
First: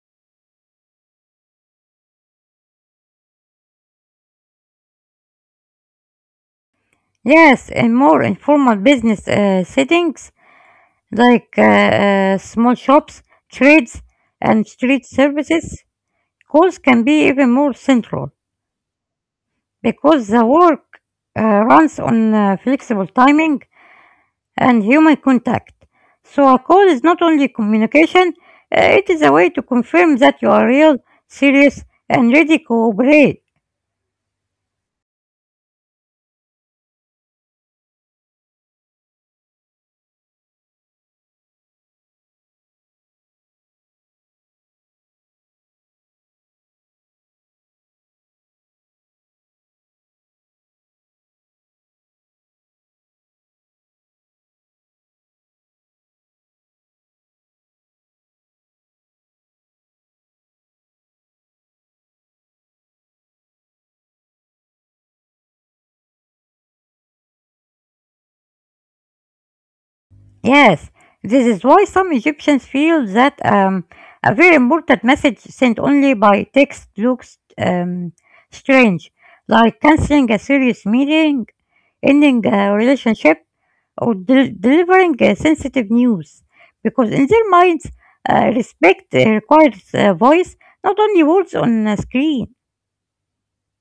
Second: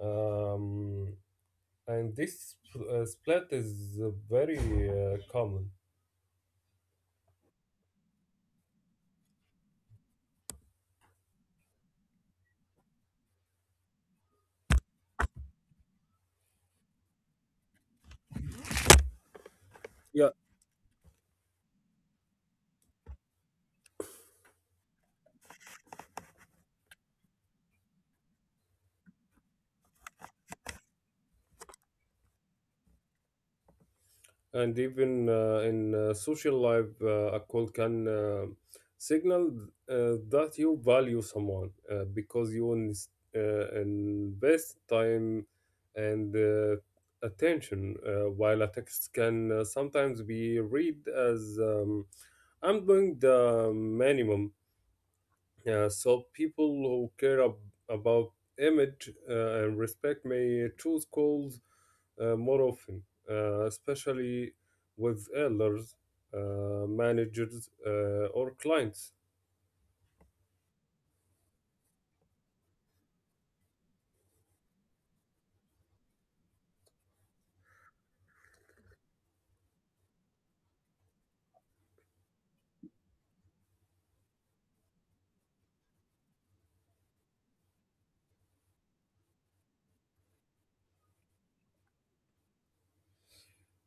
Um, and this uh, split is uh, very uh, common. Yes, in more informal business uh, settings like uh, uh, small shops, trades, and street services, calls can be even more central Yeah, because the work uh, runs on uh, flexible timing and human contact. So a call is not only communication, uh, it is a way to confirm that you are real, serious, and ready to cooperate. and even uh, in uh, social life, uh, a call can uh, signal uh, that you value someone uh, because you ins- uh, invest time and uh, attention, uh, while a text can uh, sometimes be read as um, I'm doing the minimum. Yeah, so people who care ab- about image uh, and respect may choose calls uh, more often, uh, especially with elders, uh, managers, uh, or clients. Yes, this is why some Egyptians feel that um, a very important message sent only by text looks um, strange, like canceling a serious meeting, ending a relationship, or del- delivering uh, sensitive news, because in their minds uh, respect uh, requires a voice, not only words on a screen.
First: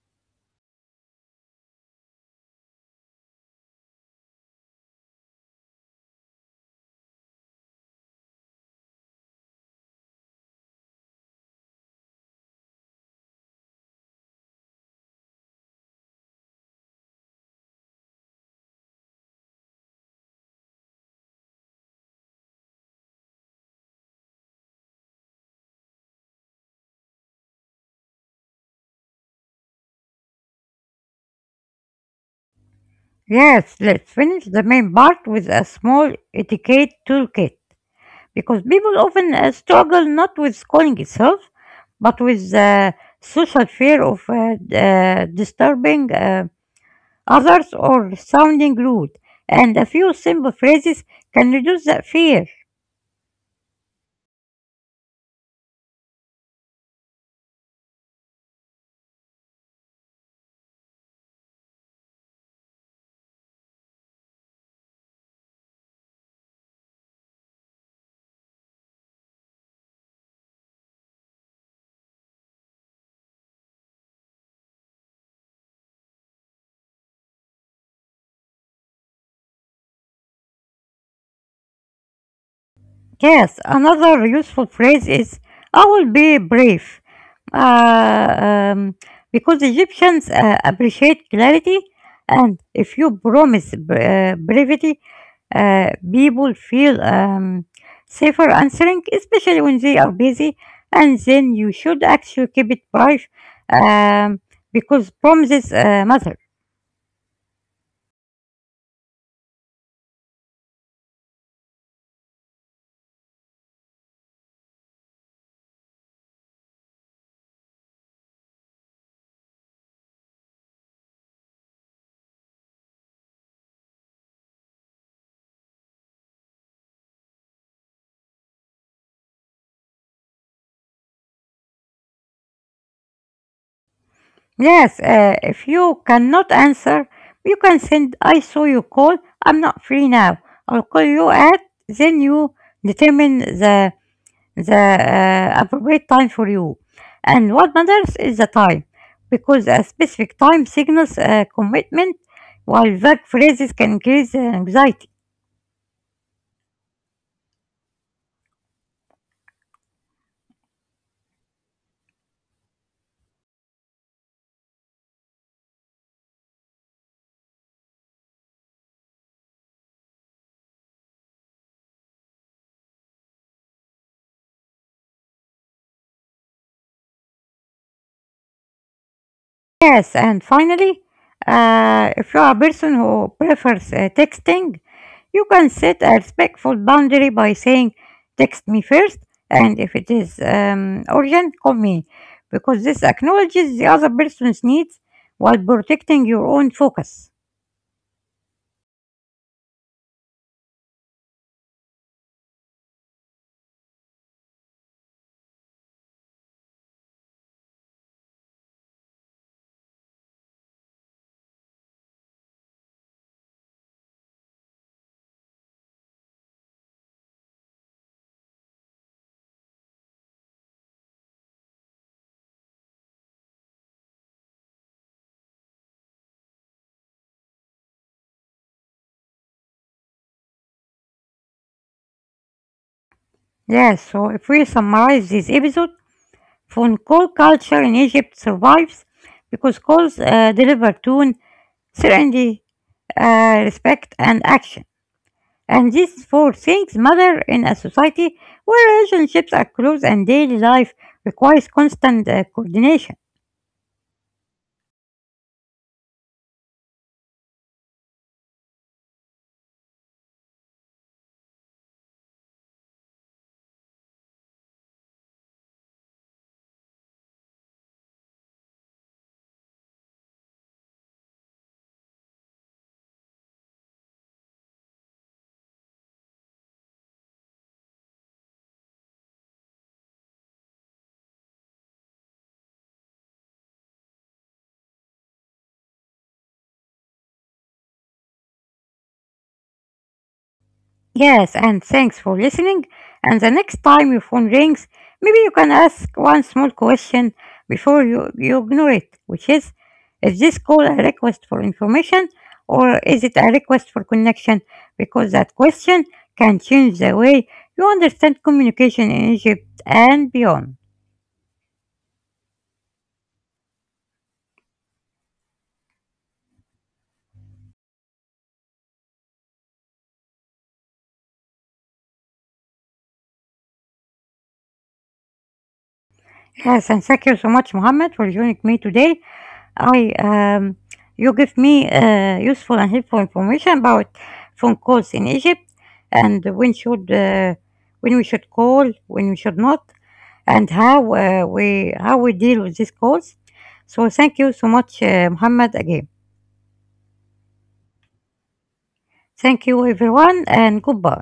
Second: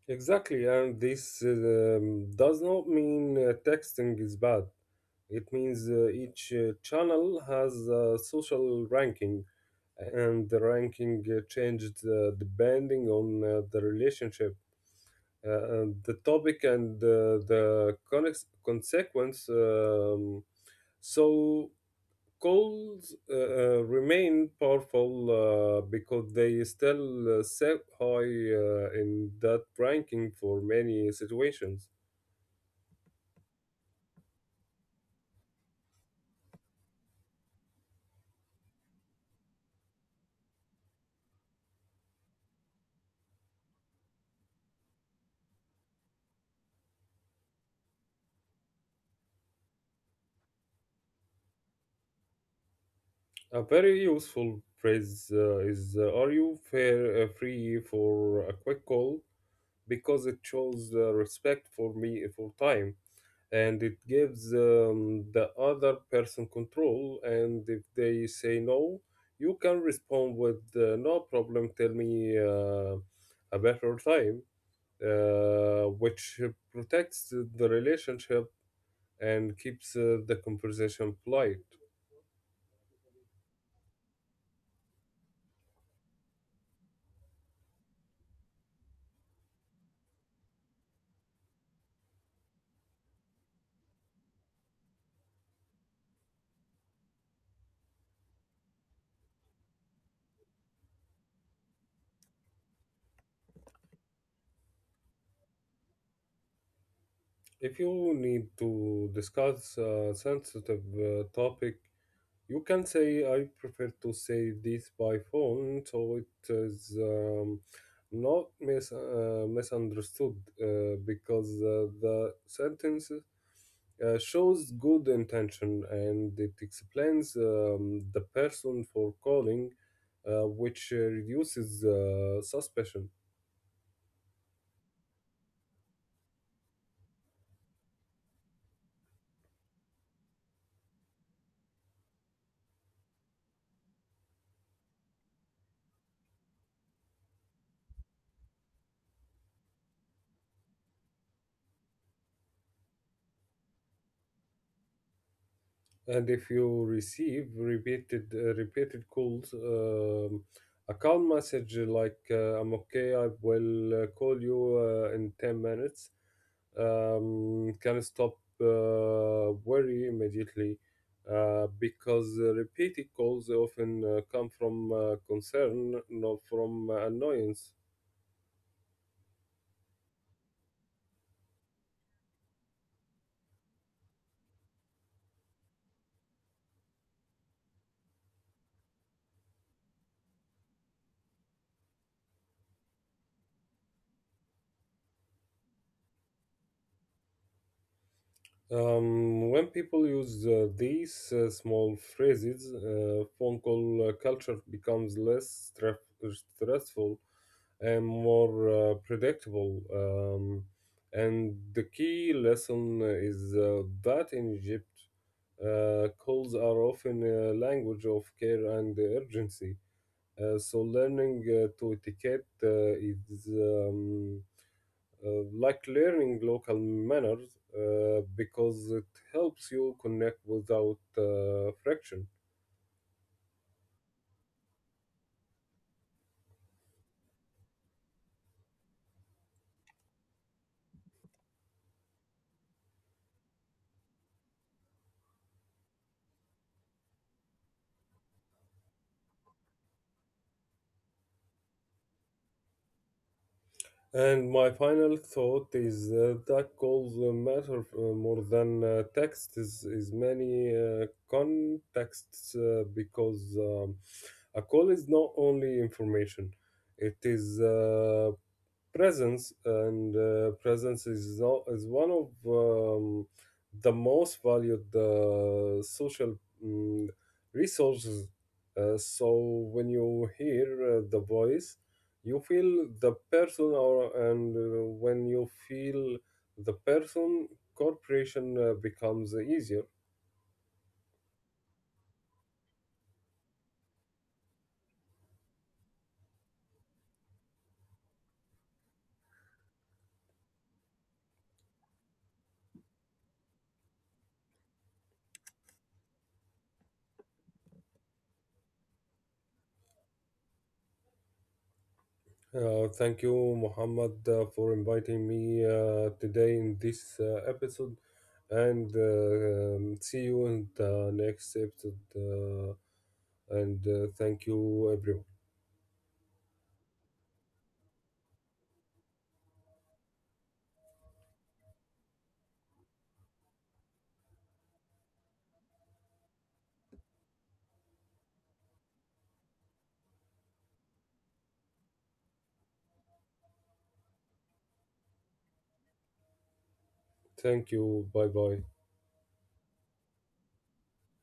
Exactly, and this um, does not mean uh, texting is bad. It means uh, each uh, channel has a social ranking, and the ranking uh, changed uh, depending on uh, the relationship, uh, and the topic and the, the connex- consequence. Um, so calls uh, uh, remain powerful uh, because they still uh, set high uh, in that ranking for many situations. Yes, let's finish the main part with a small etiquette toolkit, because people often uh, struggle not with calling itself, but with uh, social fear of uh, d- uh, disturbing uh, others or sounding rude, and a few simple phrases can reduce that fear. A very useful phrase uh, is uh, "Are you fair uh, free for a quick call?" because it shows uh, respect for me for time and it gives um, the other person control. And if they say no, you can respond with uh, no problem, tell me uh, a better time, uh, which protects the relationship and keeps uh, the conversation polite. Yes, another useful phrase is "I will be brief." Uh, um, because Egyptians uh, appreciate clarity, and if you promise br- uh, brevity, uh, people feel um, safer answering, especially when they are busy, and then you should actually keep it brief um, because promises uh, matter. If you need to discuss a sensitive uh, topic, you can say I prefer to say this by phone, so it is um, not mis- uh, misunderstood uh, because uh, the sentence uh, shows good intention and it explains um, the person for calling, uh, which uh, reduces uh, suspicion. Yes, uh, if you cannot answer, you can send "I saw you call, I'm not free now. I'll call you at," then you determine the the uh, appropriate time for you. And what matters is the time, because a specific time signals a commitment while vague phrases can increase anxiety. And if you receive repeated uh, repeated calls, um, a calm message like uh, "I'm okay, I will uh, call you uh, in ten minutes." Um, can stop uh, worry immediately uh, because uh, repeated calls often uh, come from uh, concern, not from annoyance. Yes, and finally, uh, if you are a person who prefers uh, texting, you can set a respectful boundary by saying, "Text me first, and if it is um, urgent, call me," because this acknowledges the other person's needs while protecting your own focus. Um, when people use uh, these uh, small phrases, uh, phone call uh, culture becomes less stref- stressful and more uh, predictable. Um, and the key lesson is uh, that in Egypt, uh, calls are often a language of care and urgency. Uh, so learning uh, to etiquette uh, is um, uh, like learning local manners uh, because it helps you connect without uh, friction. Yes, so if we summarize this episode, phone call culture in Egypt survives because calls uh, deliver tone, certainty, uh, respect, and action. And these four things matter in a society where relationships are close and daily life requires constant uh, coordination. And my final thought is uh, that goals uh, matter uh, more than uh, text is, is many uh, contexts uh, because um, a call is not only information, it is uh, presence and uh, presence is, o- is one of um, the most valued uh, social mm, resources, uh, so when you hear uh, the voice you feel the person, or and uh, when you feel the person cooperation uh, becomes easier. Yes, and thanks for listening. And the next time your phone rings, maybe you can ask one small question before you, you ignore it, which is is this call a request for information or is it a request for connection? Because that question can change the way you understand communication in Egypt and beyond. Uh, thank you, Muhammad, uh, for inviting me uh, today in this uh, episode, and uh, um, see you in the next episode. Uh, and uh, thank you, everyone. Yes, and thank you so much, Mohammed, for joining me today. I um, you give me uh, useful and helpful information about phone calls in Egypt, and when should uh, when we should call, when we should not, and how uh, we how we deal with these calls. So thank you so much, uh, Mohammed, again. Thank you. Bye bye. Thank you, everyone, and goodbye.